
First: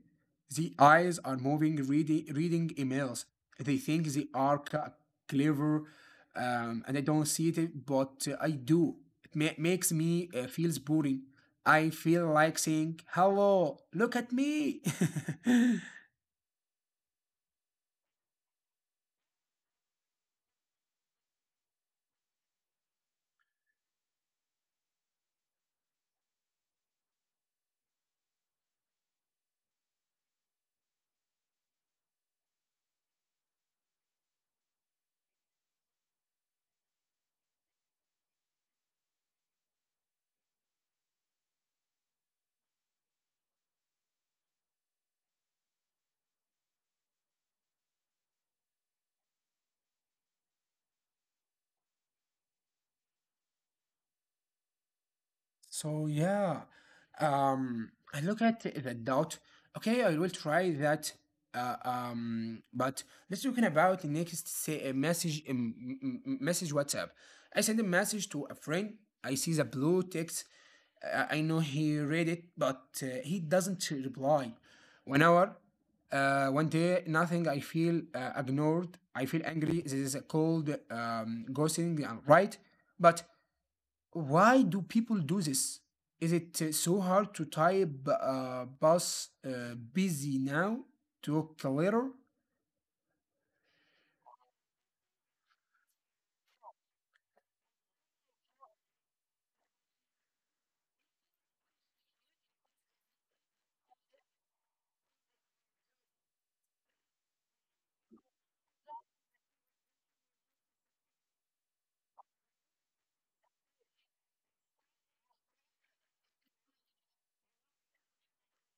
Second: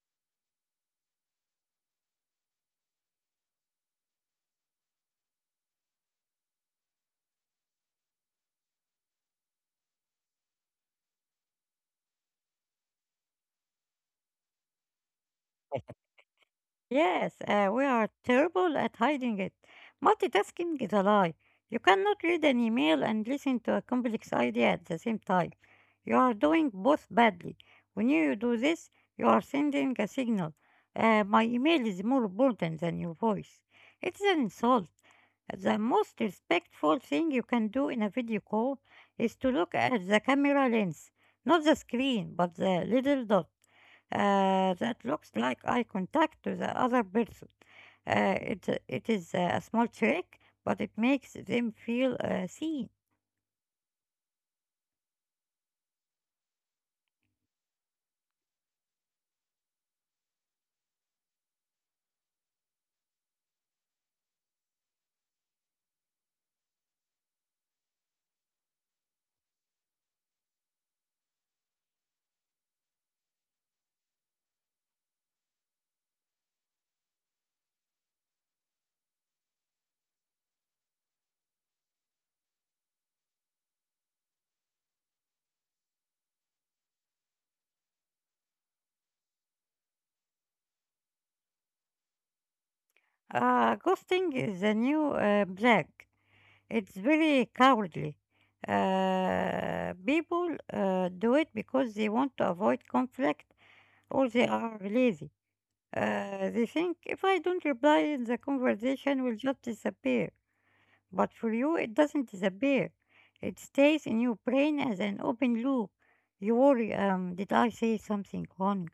[SPEAKER 1] The eyes are moving, reading emails. They think they are clever, and I don't see it, but I do. It makes me feels boring. I feel like saying, "Hello, look at me."
[SPEAKER 2] Yes, we are terrible at hiding it. Multitasking is a lie. You cannot read an email and listen to a complex idea at the same time. You are doing both badly. When you do this, you are sending a signal. My email is more important than your voice. It's an insult. The most respectful thing you can do in a video call is to look at the camera lens, not the screen, but the little dot that looks like eye contact to the other person. It is a small trick, but it makes them feel seen.
[SPEAKER 1] So yeah, I look at the doubt. Okay, I will try that. But let's talk about the next, say a message, message WhatsApp. I send a message to a friend. I see the blue text. I know he read it, but he doesn't reply. One hour, one day, nothing. I feel ignored. I feel angry. This is a cold ghosting, right? But why do people do this? Is it so hard to type busy now to later?
[SPEAKER 2] Ghosting is a new black. It's very cowardly. People do it because they want to avoid conflict or they are lazy. They think if I don't reply, the conversation will just disappear. But for you, it doesn't disappear. It stays in your brain as an open loop. You worry, did I say something wrong?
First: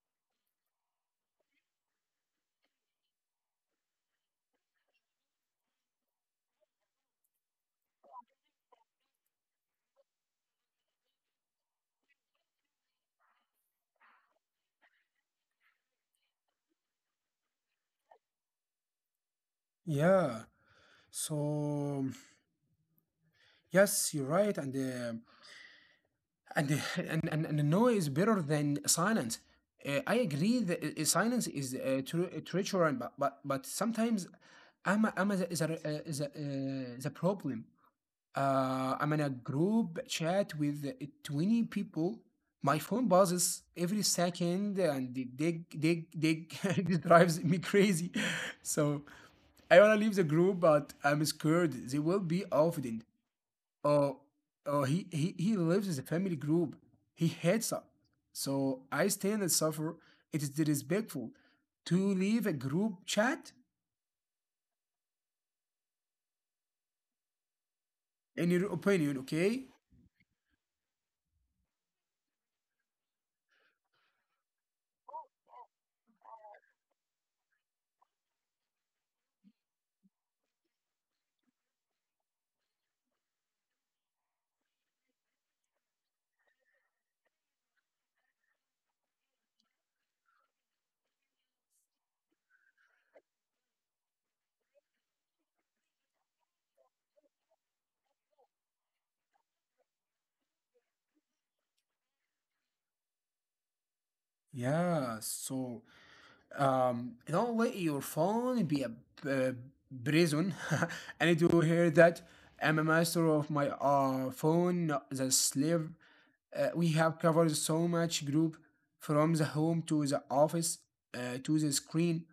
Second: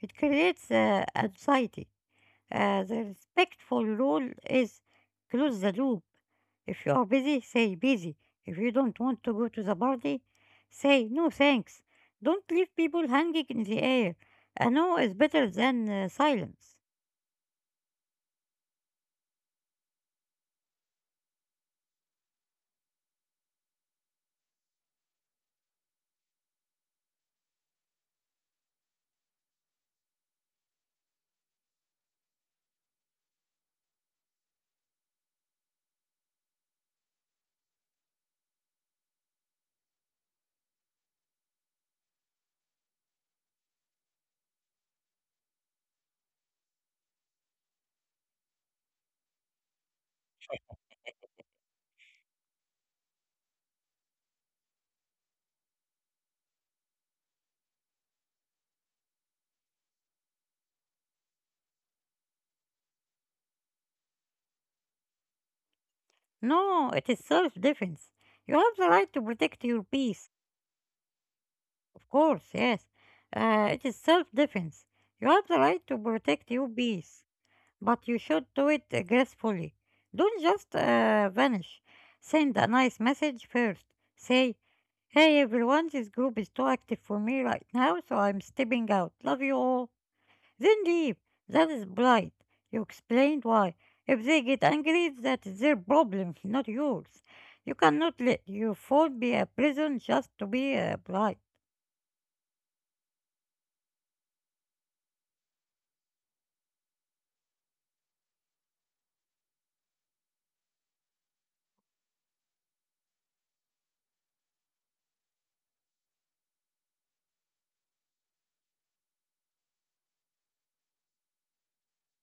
[SPEAKER 2] It creates anxiety. The respectful rule is close the loop. If you are busy, say busy. If you don't want to go to the party, say no thanks. Don't leave people hanging in the air. A no is better than silence.
[SPEAKER 1] Yeah. So yes, you're right, and and, and no is better than silence. I agree that silence is treacherous, but, but sometimes ama is is a problem. I'm in a group chat with 20 people. My phone buzzes every second and they dig. It drives me crazy. So I want to leave the group, but I'm scared they will be offended. Oh, he lives in the family group. He hates us. So I stand and suffer. It is disrespectful to leave a group chat,
[SPEAKER 2] No, it is self-defense. You have
[SPEAKER 1] in
[SPEAKER 2] the
[SPEAKER 1] your
[SPEAKER 2] right to
[SPEAKER 1] opinion,
[SPEAKER 2] protect your
[SPEAKER 1] okay?
[SPEAKER 2] peace. Of course, yes. It is self-defense. You have the right to protect your peace, but you should do it gracefully. Don't just vanish. Send a nice message first. Say, hey everyone, this group is too active for me right now, so I'm stepping out. Love you all. Then leave. That is polite. You explained why. If they get angry, that is their problem, not yours. You cannot let your phone be a prison just to be polite.
[SPEAKER 1] Yeah, so um, don't let your phone be a uh, prison. I need to hear that. I'm a master of my phone, not the slave. We have covered so much group, from the home to the office to the screen.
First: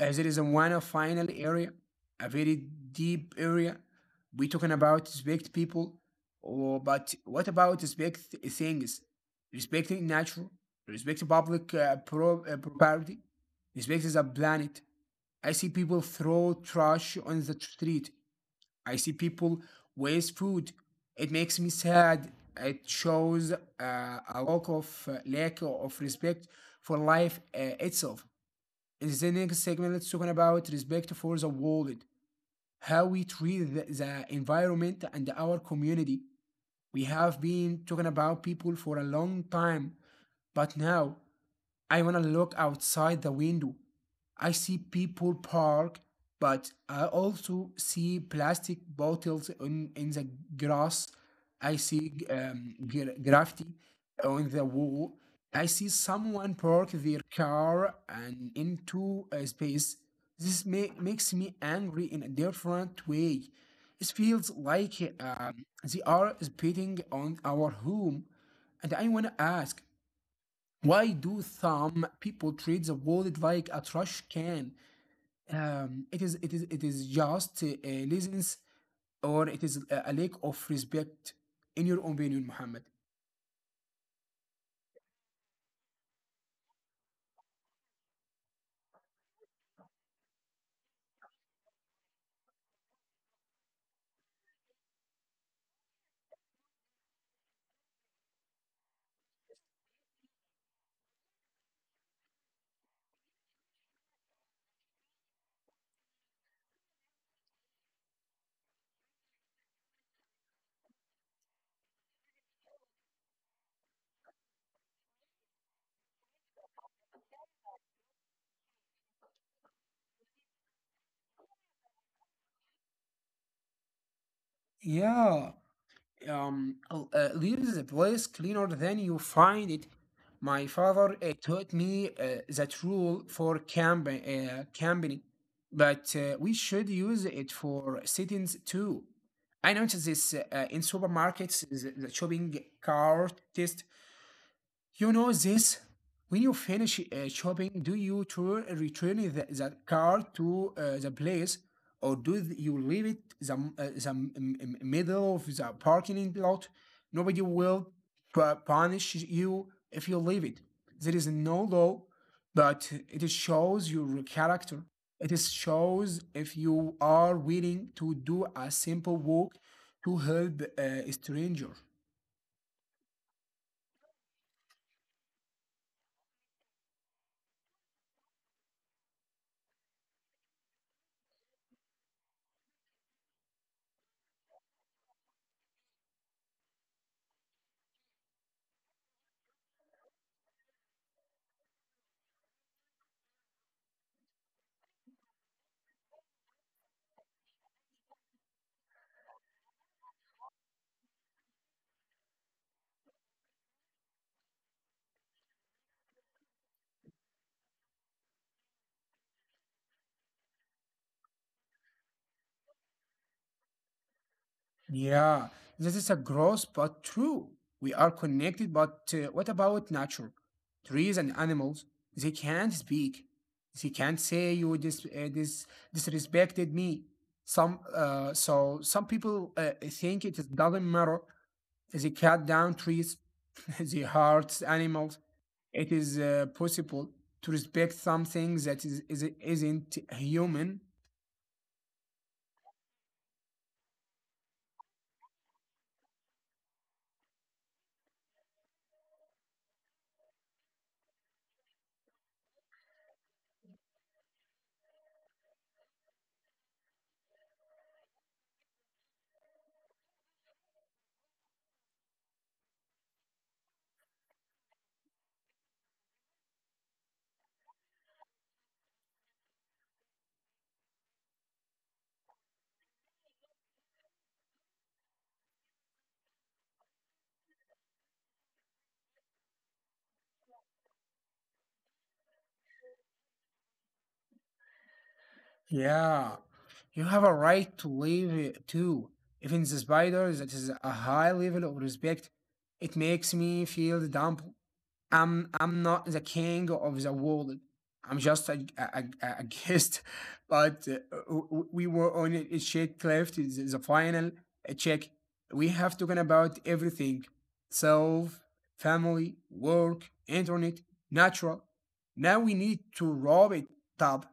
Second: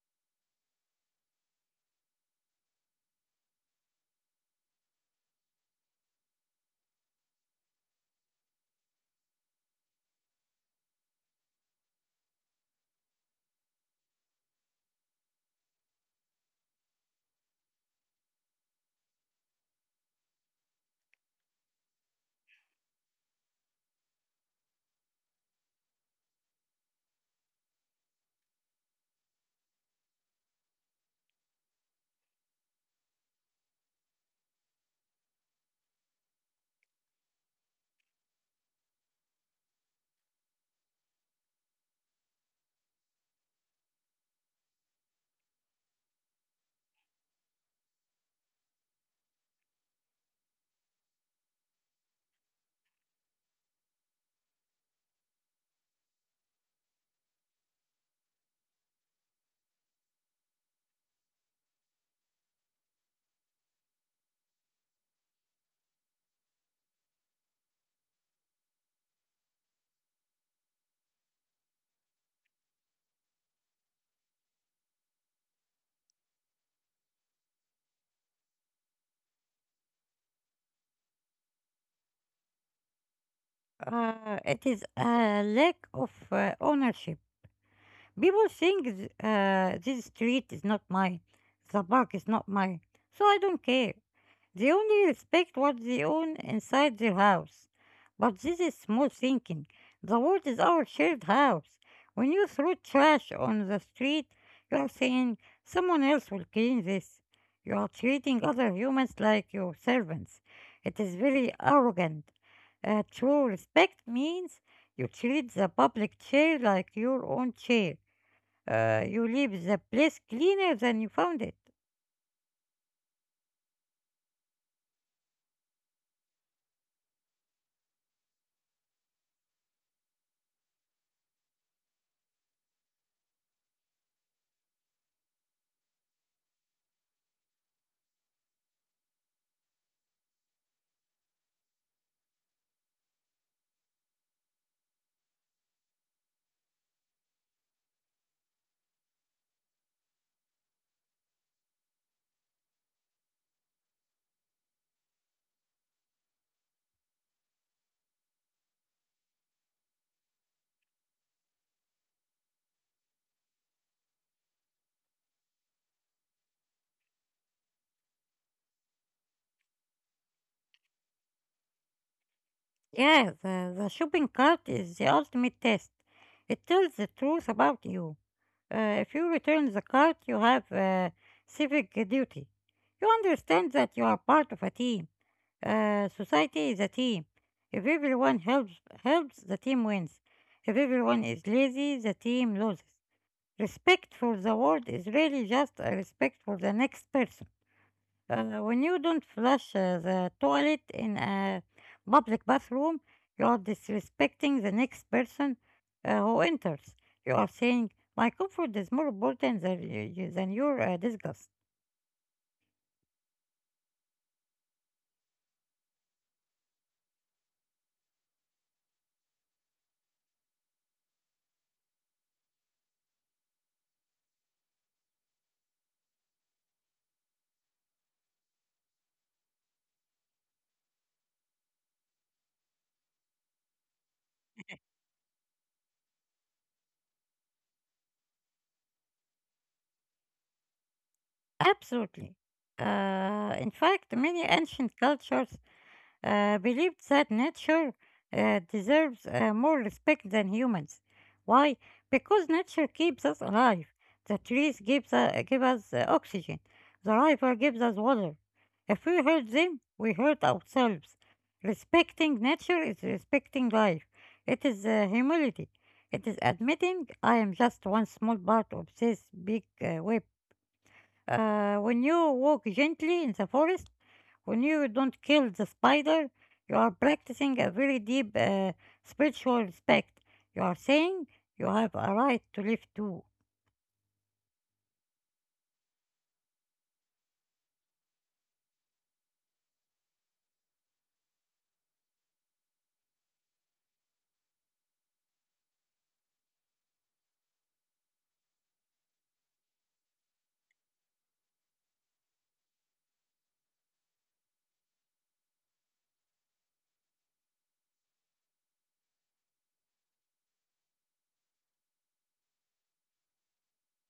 [SPEAKER 1] There is a one final area, a very deep area. We're talking about respect people, or, but what about respect things? Respecting nature, respect public property, space is a planet. I see people throw trash on the street. I see people waste food. It makes me sad. It shows a lack of respect for life itself. In the next segment, let's talk about respect for the world, how we treat the environment and our community. We have been talking about people for a long time, but now I wanna look outside the window. I see people park, but I also see plastic bottles in the grass. I see graffiti on the wall. I see someone park their car and into a space. Makes me angry in a different way. It feels like they are spitting on our home. And I want to ask, why do some people treat the world like a trash can? It is just a laziness, or it is a lack of respect. In your opinion, Muhammad?
[SPEAKER 2] It is a lack of ownership. People think this street is not mine, the park is not mine, so I don't care. They only respect what they own inside their house. But this is small thinking. The world is our shared house. When you throw trash on the street, you are saying, someone else will clean this. You are treating other humans like your servants. It is very arrogant. True respect means you treat the public chair like your own chair. You leave the place cleaner than you found it.
[SPEAKER 1] Yeah, leaves the place cleaner than you find it. My father taught me that rule for camp company, but we should use it for sittings too. I noticed this in supermarkets, the shopping cart test, you know this? When you finish shopping, do you return the car to the place, or do you leave it the middle of the parking lot? Nobody will punish you if you leave it. There is no law, but it is shows your character. It is shows if you are willing to do a simple walk to help a stranger.
[SPEAKER 2] Yeah, the shopping cart is the ultimate test. It tells the truth about you. If you return the cart, you have civic duty. You understand that you are part of a team. Society is a team. If everyone helps, the team wins. If everyone is lazy, the team loses. Respect for the world is really just a respect for the next person. When you don't flush the toilet in a public bathroom, you are disrespecting the next person who enters. You are saying, my comfort is more important than, than your disgust.
[SPEAKER 1] Yeah, this is a gross but true. We are connected, but what about nature? Trees and animals, they can't speak. They can't say you disrespected me. Some so some people think it doesn't matter. They cut down trees, they hurt animals. It is possible to respect something that is isn't human.
[SPEAKER 2] Absolutely. In fact, many ancient cultures believed that nature deserves more respect than humans. Why? Because nature keeps us alive. The trees give us oxygen. The river gives us water. If we hurt them, we hurt ourselves. Respecting nature is respecting life. It is humility. It is admitting I am just one small part of this big web. When you walk gently in the forest, when you don't kill the spider, you are practicing a very deep spiritual respect. You are saying you have a right to live too.
[SPEAKER 1] Yeah, you have a right to leave it too. Even the spiders, it is a high level of respect. It makes me feel dumb. I'm not the king of the world. I'm just a- guest. But we were on a Czech shake left is the final check. We have talking about everything: self, family, work, internet, natural. Now we need to wrap it up.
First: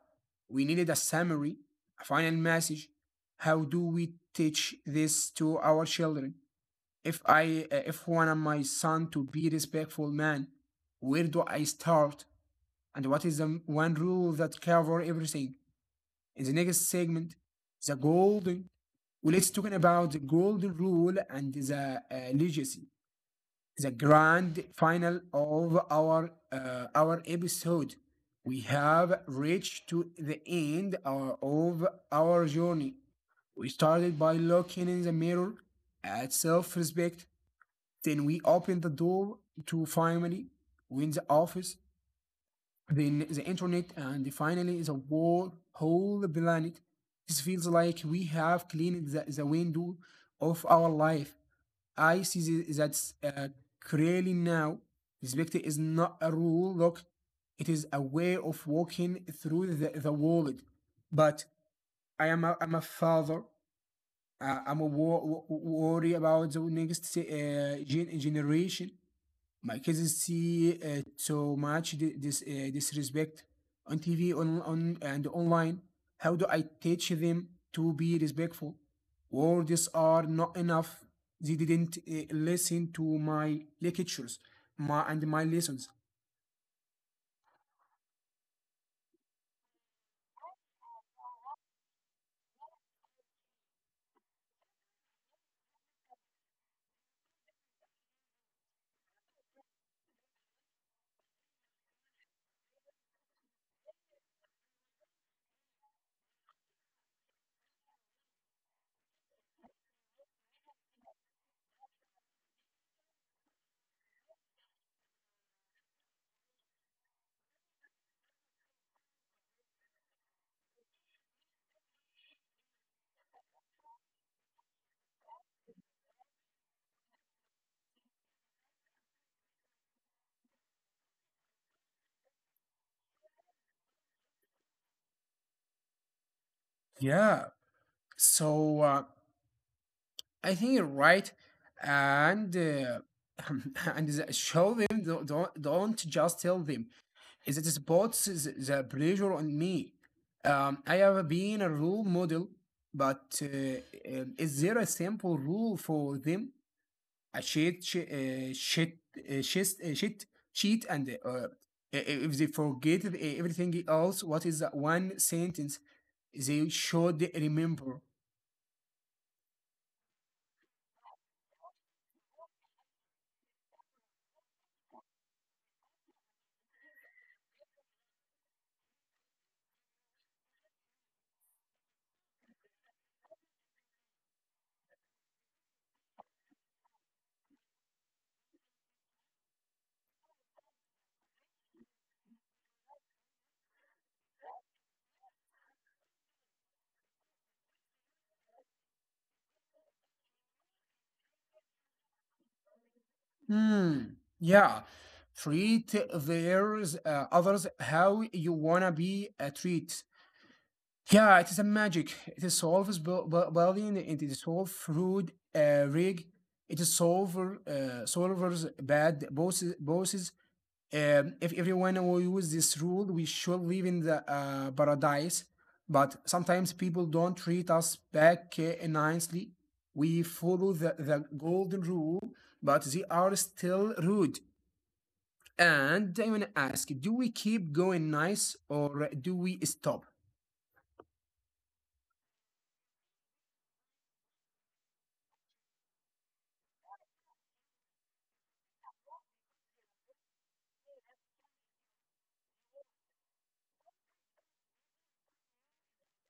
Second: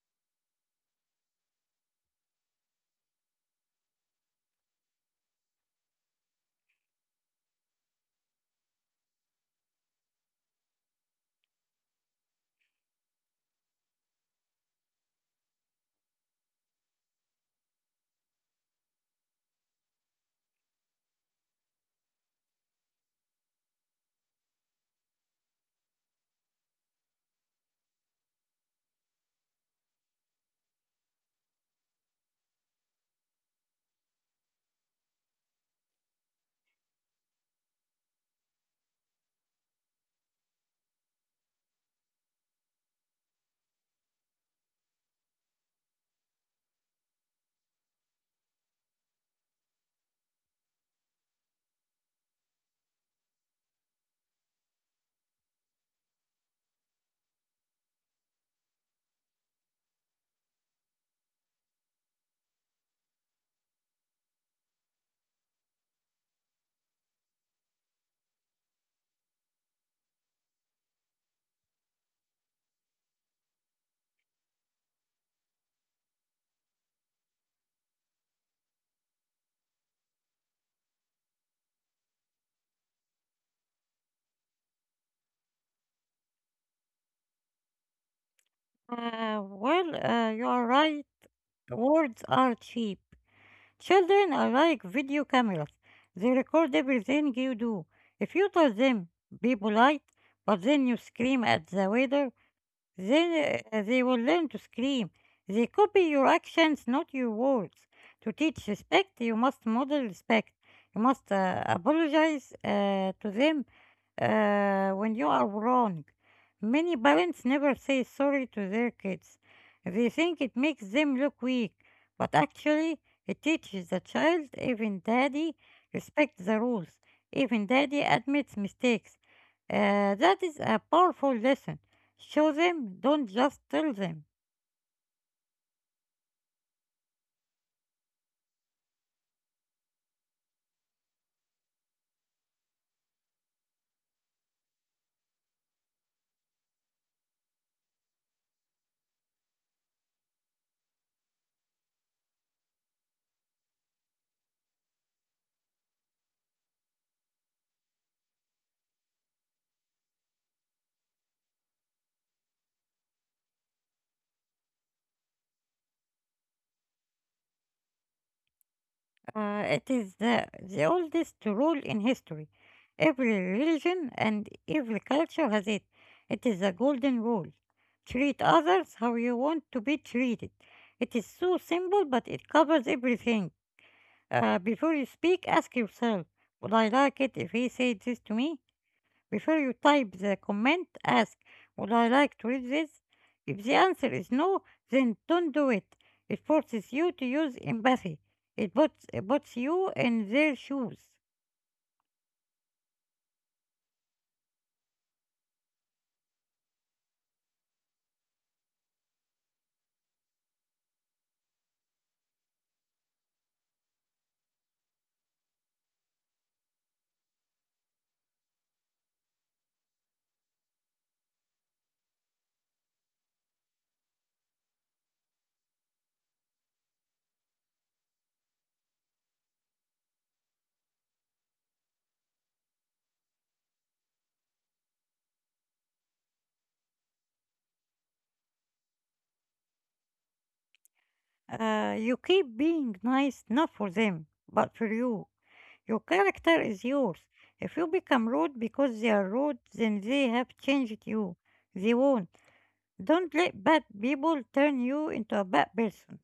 [SPEAKER 1] We needed a summary, a final message. How do we teach this to our children? If one of my son to be respectful man, where do I start? And what is the one rule that cover everything? In the next segment, the golden. Well, let's talking about the golden rule and the legacy. The grand final of our episode. We have reached to the end of our journey. We started by looking in the mirror at self-respect, then we open the door to finally win the office, then the internet, and finally the world, whole planet. This feels like we have cleaned the window of our life. I see that clearly now. Respect is not a rule, look, it is a way of walking through the world. But I'm a father. Uh, I'm a worry about the next generation. My kids see so much di- this disrespect on TV, on and online. How do I teach them to be respectful? Words are not enough. They didn't listen to my lectures, my lessons.
[SPEAKER 2] You are right. Words are cheap. Children are like video cameras. They record everything you do. If you tell them, be polite, but then you scream at the waiter, then they will learn to scream. They copy your actions, not your words. To teach respect, you must model respect. You must apologize to them when you are wrong. Many parents never say sorry to their kids. They think it makes them look weak, but actually, it teaches the child, even daddy, respect the rules. Even daddy admits mistakes. That is a powerful lesson. Show them, don't just tell them.
[SPEAKER 1] Yeah. So I think you're right, and show them. Don't just tell them. Is it spots the pressure on me. I have been a role model, but is there a simple rule for them? A shit, sh- shit, shit, shit, cheat, and if they forget everything else, what is that one sentence they should remember?
[SPEAKER 2] It is the oldest rule in history. Every religion and every culture has it. It is a golden rule. Treat others how you want to be treated. It is so simple, but it covers everything. Before you speak, ask yourself, would I like it if he said this to me? Before you type the comment, ask, would I like to read this? If the answer is no, then don't do it. It forces you to use empathy. It puts you in their shoes.
[SPEAKER 1] Hmm. Yeah. Treat there's others how you wanna be treated. Yeah, it is a magic. It is solves bu- bu- building. It is solved through rig. It is solver solvers bad bosses. Bosses. If everyone will use this rule, we should live in the paradise. But sometimes people don't treat us back nicely. We follow the golden rule, but they are still rude. And I want to ask: do we keep going nice, or do we stop?
[SPEAKER 2] You keep being nice not for them, but for you. Your character is yours. If you become rude because they are rude, then they have changed you. They won't. Don't let bad people turn you into a bad person.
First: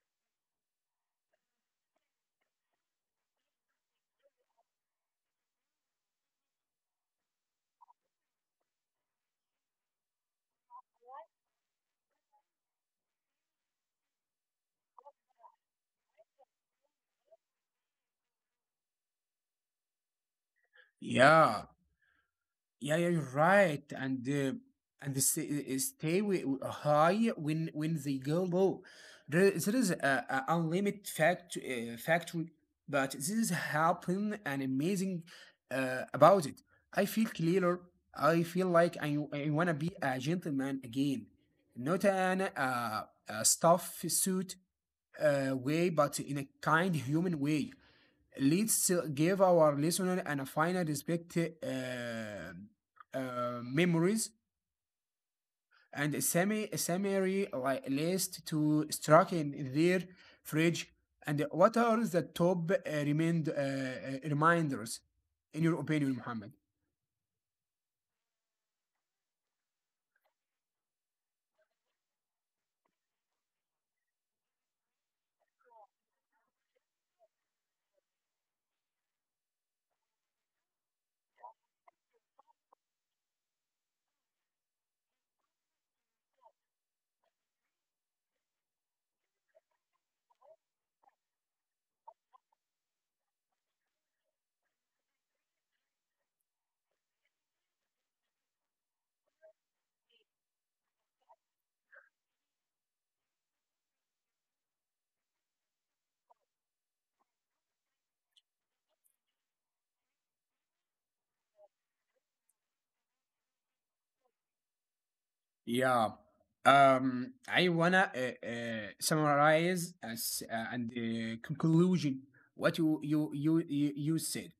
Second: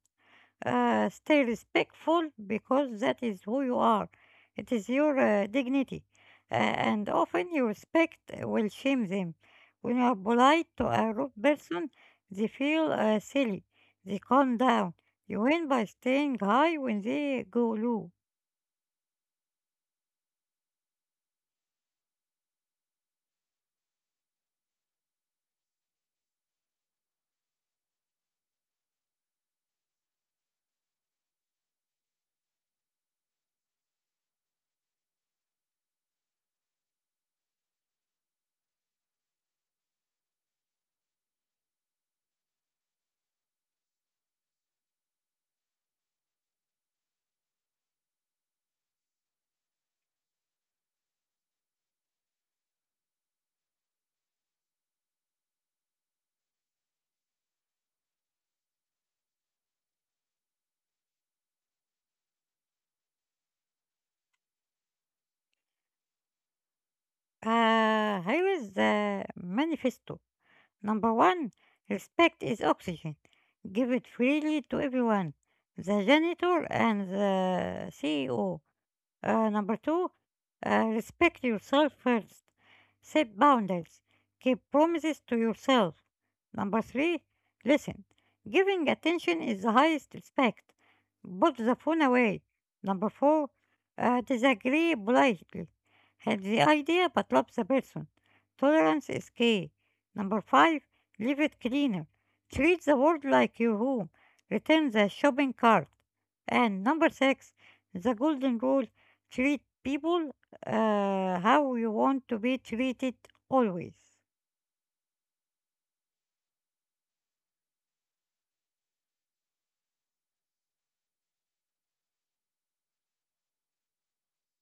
[SPEAKER 2] Stay respectful because that is who you are. It is your dignity. And often your respect will shame them. When you are polite to a rude person, they feel silly. They calm down. You win by staying high when they go low.
[SPEAKER 1] Yeah, yeah, you're right. And stay, stay high when they go low. There is a unlimited factory, but this is helping and amazing about it. I feel clearer. I feel like I wanna be a gentleman again, not an a stuff suit way, but in a kind human way. Let's give our listener and a final respect memories and a summary like list to struck in their fridge. And what are the top reminders in your opinion, Muhammad?
[SPEAKER 2] Here is the manifesto. Number one, respect is oxygen. Give it freely to everyone. The janitor and the CEO. Number two, respect yourself first. Set boundaries. Keep promises to yourself. Number three, listen. Giving attention is the highest respect. Put the phone away. Number four, disagree politely. Have the idea but love the person. Tolerance is key. Number five, leave it cleaner. Treat the world like your home. Return the shopping cart. And number six, the golden rule. Treat people how you want to be treated always.
[SPEAKER 1] Yeah. I wanna summarize as, and conclusion what you said.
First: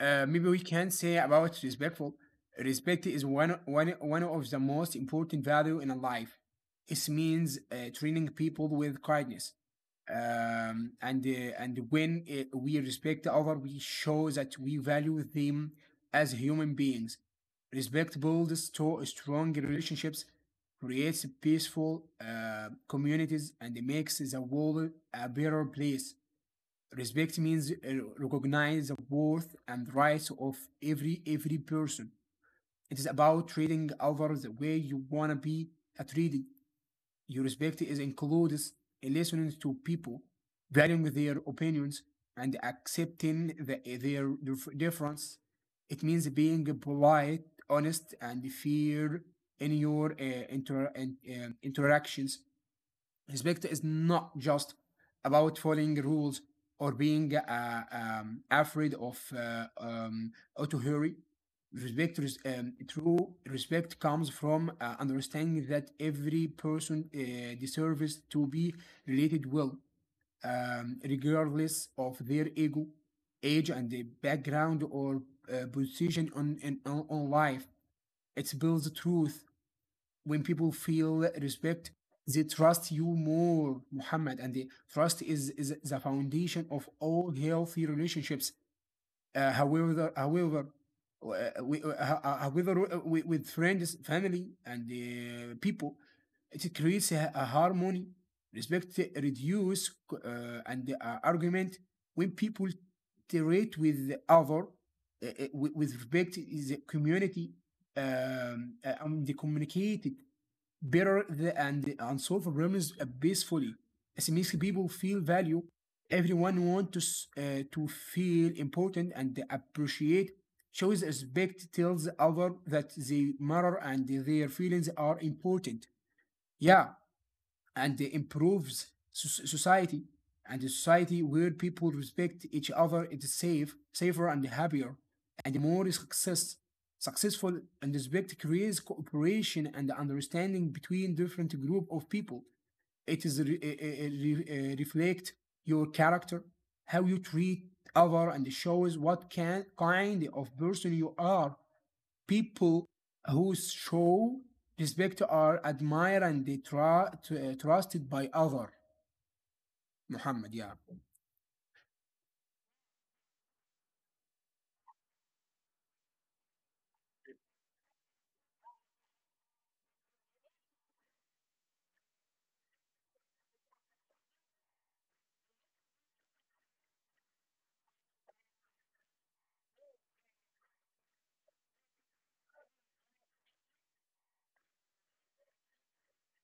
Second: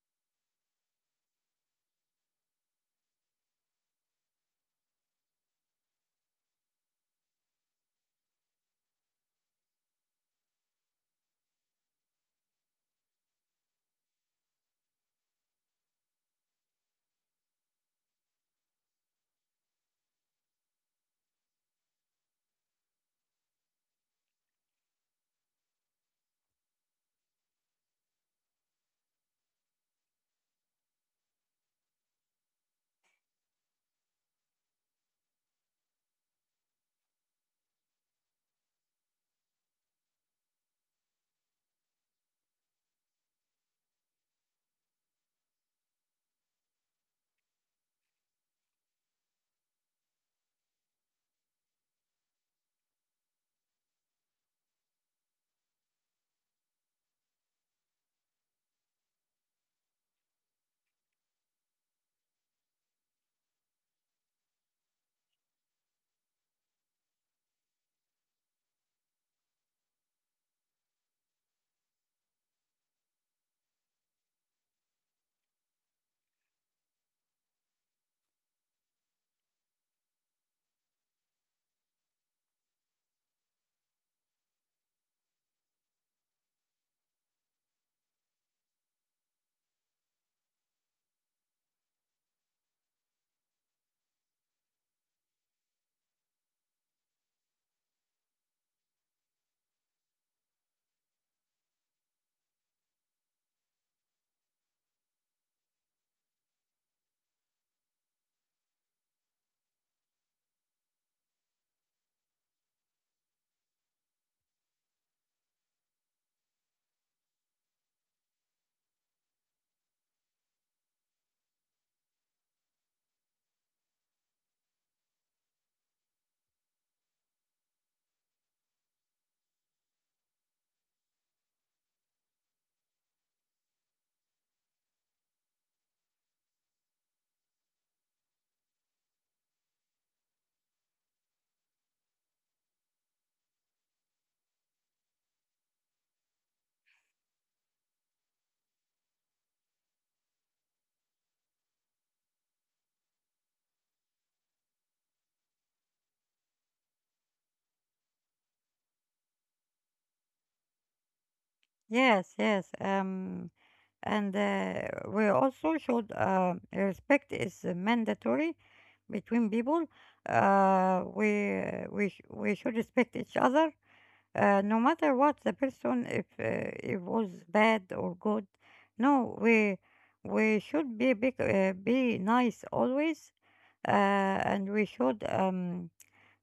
[SPEAKER 1] Maybe we can say about respectful. Respect is one of the most important value in a life. It means treating people with kindness. And when we respect other, we show that we value them as human beings. Respect builds strong relationships, creates peaceful communities, and makes the world a better place. Respect means recognize the worth and rights of every person. It is about treating others the way you wanna be treated. Your respect is includes listening to people, valuing their opinions, and accepting their difference. It means being polite, honest, and fair in your interactions. Respect is not just about following rules or being afraid of autohurry. Respect is true. Respect comes from understanding that every person deserves to be related well, regardless of their ego, age, and the background or position on, in, on on life. It builds truth when people feel respect, they trust you more, Muhammad. And the trust is the foundation of all healthy relationships. Uh, however, however, uh, we, uh, however, uh, with with friends, family, and people, it creates a harmony. Respect reduce uh, and argument when people interact with the other with respect is a community, and they communicate it better and solve problems peacefully. It makes people feel value. Everyone want to, to feel important and appreciate. Shows respect tells other that they matter and their feelings are important. Yeah, and improves society, and a society where people respect each other it is safer and happier and more success successful, and respect creates cooperation and understanding between different group of people. It is reflect your character, how you treat other and shows what can, kind of person you are. People who show respect are admired and they trusted by other. Muhammad. Yeah.
[SPEAKER 2] Yes, yes. And We also should, respect is mandatory between people. Uh, we we should respect each other, no matter what the person if it was bad or good. No, we should be big, be nice always, uh, and we should um,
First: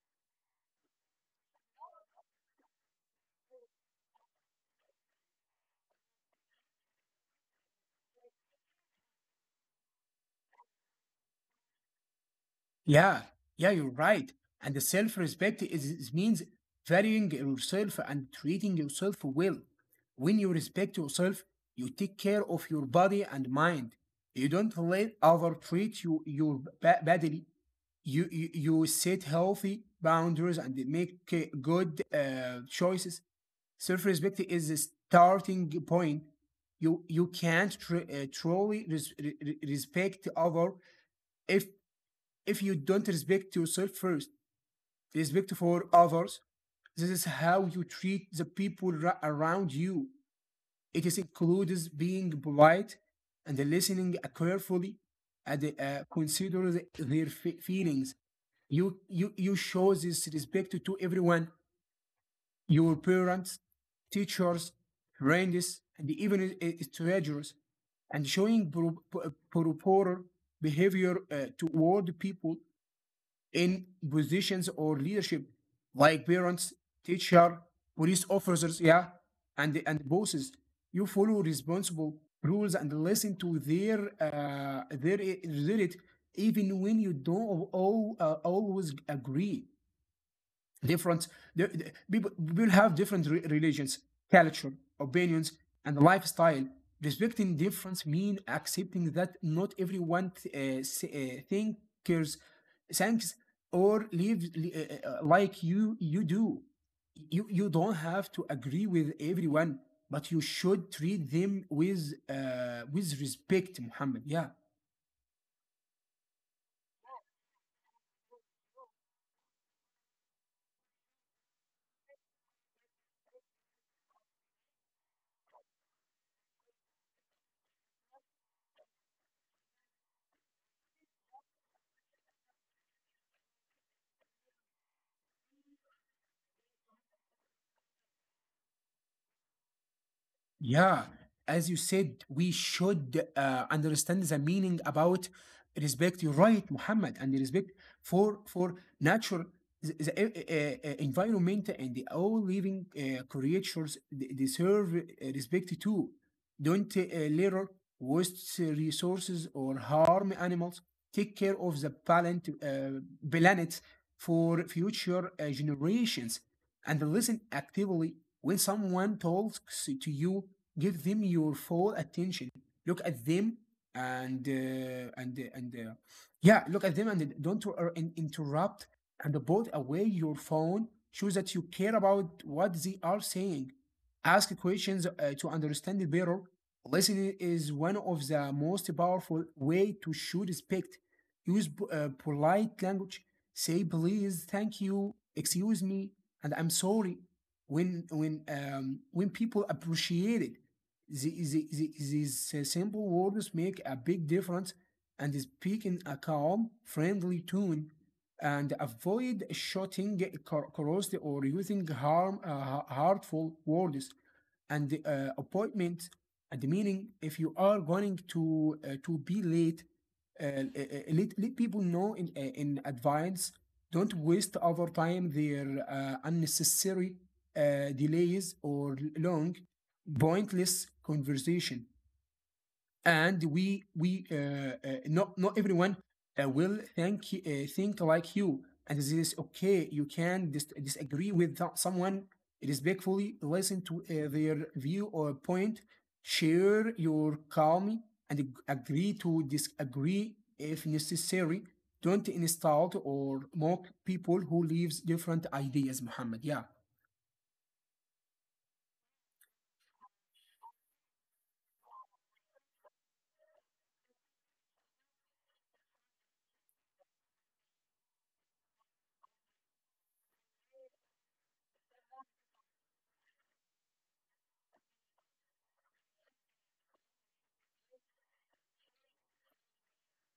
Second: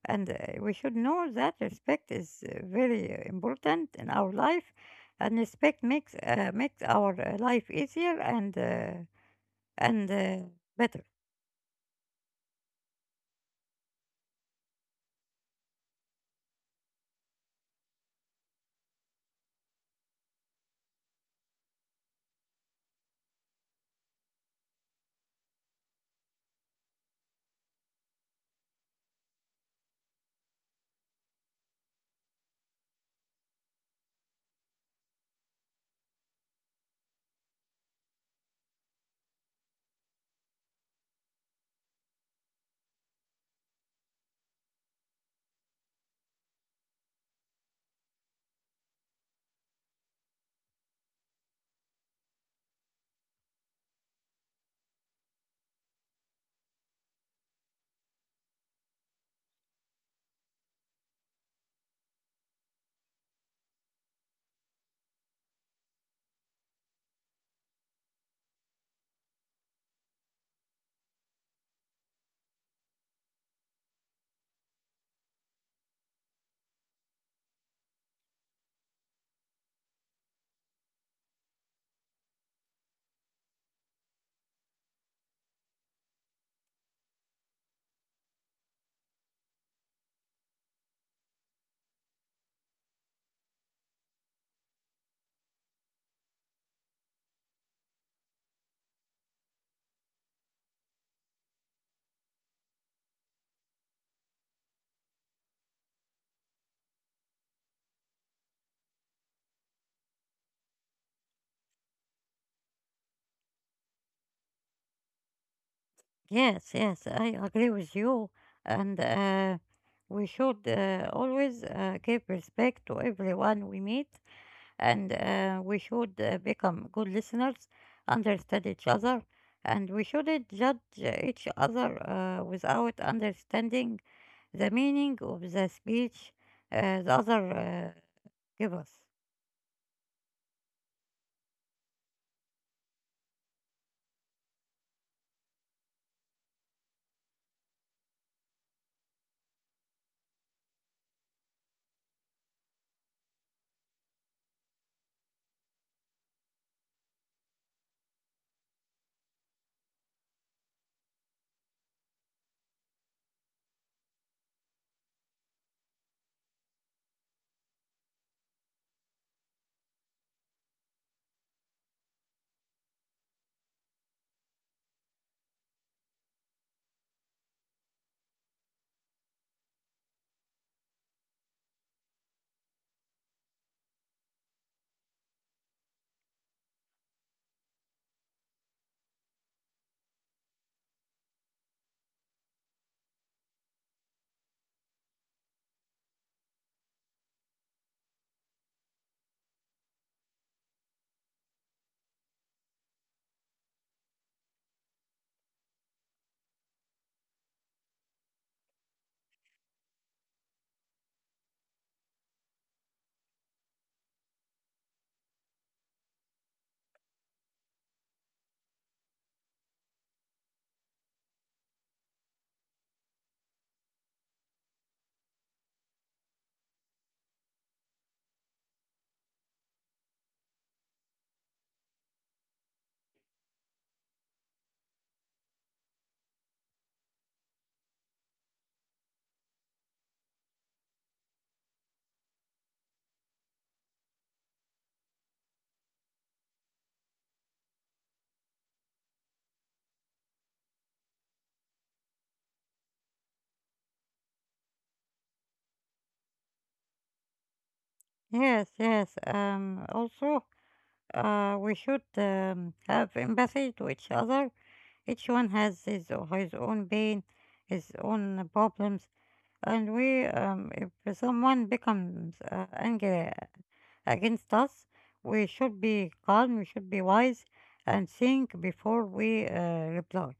[SPEAKER 2] and we should know that respect is very important in our life, and respect makes our life easier and better.
[SPEAKER 1] Yeah, yeah, you're right. And the self-respect is means valuing yourself and treating yourself well. When you respect yourself you take care of your body and mind, you don't let other treat you your badly, you set healthy boundaries and make good choices. Self-respect is a starting point. You can't truly respect other if you don't respect yourself first. Respect for others. This is how you treat the people around you. It is includes being polite and listening carefully and consider their feelings. You show this respect to everyone: your parents, teachers, friends, and even strangers, and showing proper behavior toward people in positions or leadership, like parents, teacher, police officers, yeah, and bosses. You follow responsible rules and listen to their it, even when you don't all, always agree. Different, people will have different religions, culture, opinions, and lifestyle. Respecting difference means accepting that not everyone th- s- thinkers thinks or lives like you do. You don't have to agree with everyone, but you should treat them with with respect. Muhammad. Yeah.
[SPEAKER 2] Yes, yes, I agree with you, and we should always give respect to everyone we meet, and we should become good listeners, understand each other, and we shouldn't judge each other without understanding the meaning of the speech the other uh, give us.
[SPEAKER 1] Yeah, as you said, we should understand the meaning about respect. You're right, Muhammad, and respect for nature, the environment, and the all living creatures they deserve respect too. Don't litter, waste resources, or harm animals. Take care of the planet, planet for future generations, and listen actively when someone talks to you, give them your full attention, look at them and yeah, look at them and don't interrupt, and put away your phone, show that you care about what they are saying, ask questions to understand it better. Listening is one of the most powerful way to show respect. Use polite language, say please, thank you, excuse me, and I'm sorry. When people appreciate it, these simple words make a big difference. And speak in a calm, friendly tone, and avoid shouting, corrosive, or using harmful words. And the, appointment and the meaning, if you are going to be late, let people know in advance. Don't waste over time their unnecessary delays or long pointless conversation. And we not Not everyone will think like you, and this is okay. You can disagree with someone respectfully, listen to their view or point, share your calm, and agree to disagree if necessary. Don't insult or mock people who lives different ideas. Muhammad. Yeah.
[SPEAKER 2] Yes, yes. We should have empathy to each other. Each one has his, his own pain, his own problems, and we, if someone becomes angry against us, we should be calm. We should be wise and think before we reply.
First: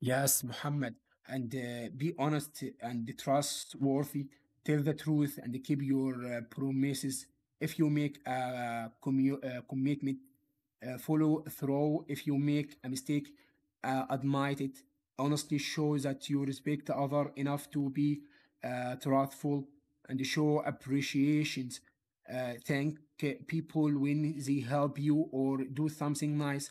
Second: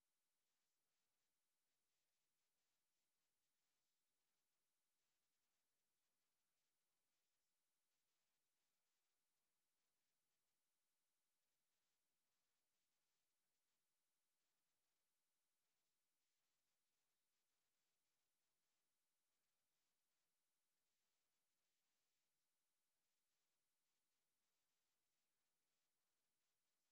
[SPEAKER 1] Yes, Muhammad, and be honest and trustworthy. Tell the truth and keep your promises. If you make a commitment, follow through. If you make a mistake, admit it. Honestly, show that you respect the other enough to be truthful, and show appreciations. Thank people when they help you or do something nice.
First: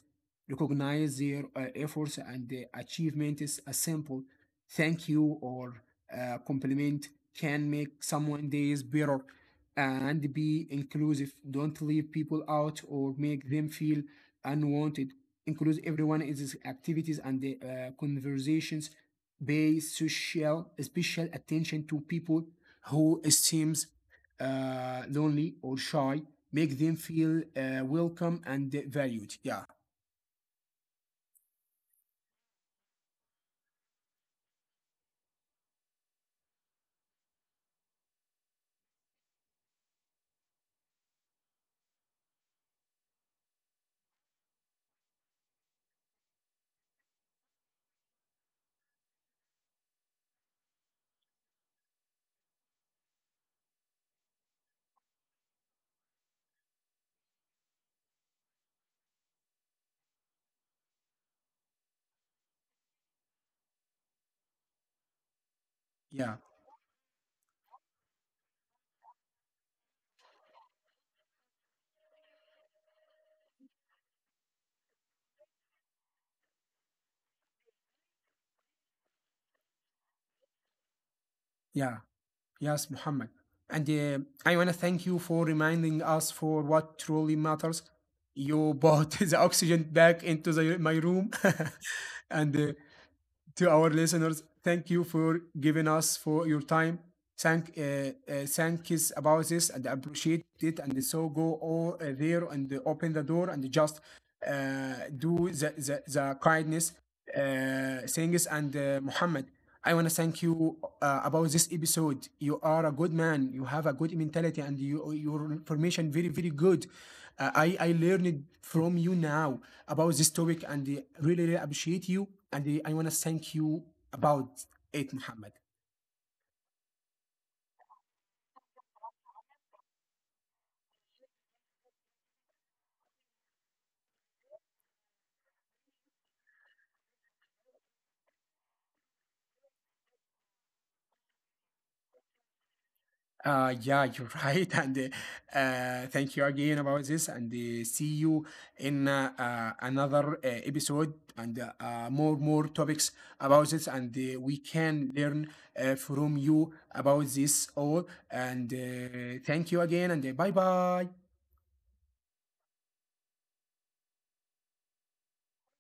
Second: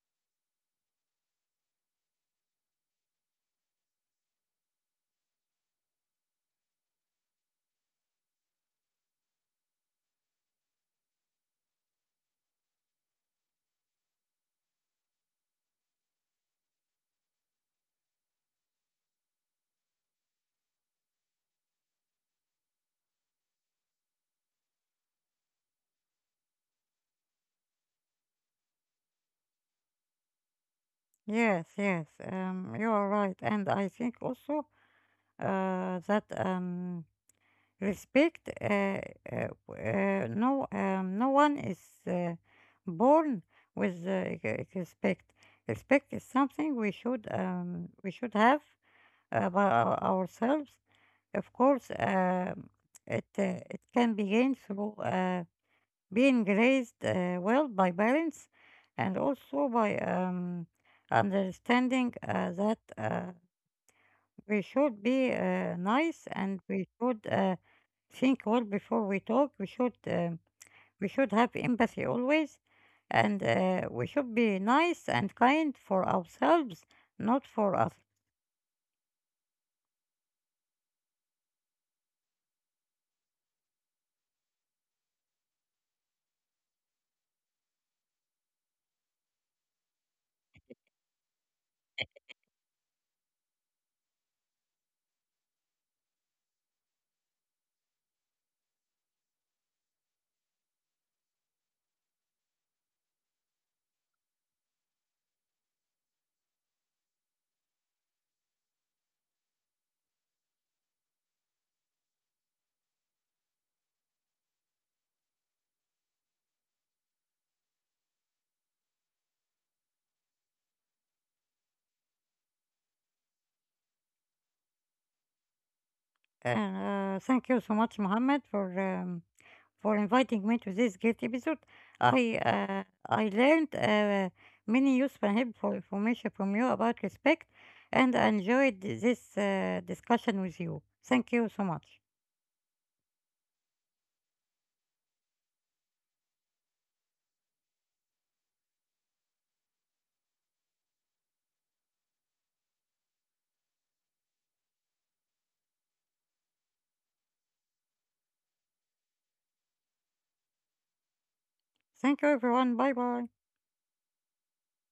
[SPEAKER 1] Recognize their efforts and achievements. A simple thank you or compliment can make someone days better. And be inclusive. Don't leave people out or make them feel unwanted. Include everyone in these activities and the conversations. Pay social special attention to people who seems lonely or shy. Make them feel welcome and valued. Yeah,
[SPEAKER 2] Yes, yes. You are right, and I think also that respect. No one is uh, born with respect. Respect is something we should have about ourselves. Of course, it it can be gained through being raised well by parents, and also by understanding that. We should be nice
[SPEAKER 1] yeah,
[SPEAKER 2] and we should think well before we talk. We should have empathy always, and we should be nice and kind for ourselves, not for others.
[SPEAKER 1] yeah. Yes, Muhammad. And I want to thank you for reminding us for what truly matters. You brought the oxygen back into my room. And to our listeners, thank you for giving us for your time. Thank, uh, uh, thank is about this and appreciate it. And so go all there and open the door and just do the kindness uh, Singis and Muhammad. I want to thank you about this episode. You are a good man. You have a good mentality, and you, your information very very good. I learned from you now about this topic, and really really appreciate you. And I want to thank you about it, Muhammad.
[SPEAKER 2] Thank you so much, Mohammed, for inviting me to this great episode. I uh, I learned many useful and helpful information from you about respect, and I enjoyed this discussion with you. Thank you so much.
[SPEAKER 1] Yeah, you're right, and thank you again about this, and see you in another episode and more topics about this, and we can learn from you about this all. And thank you again, and bye bye.
[SPEAKER 2] Thank you, everyone. Bye bye.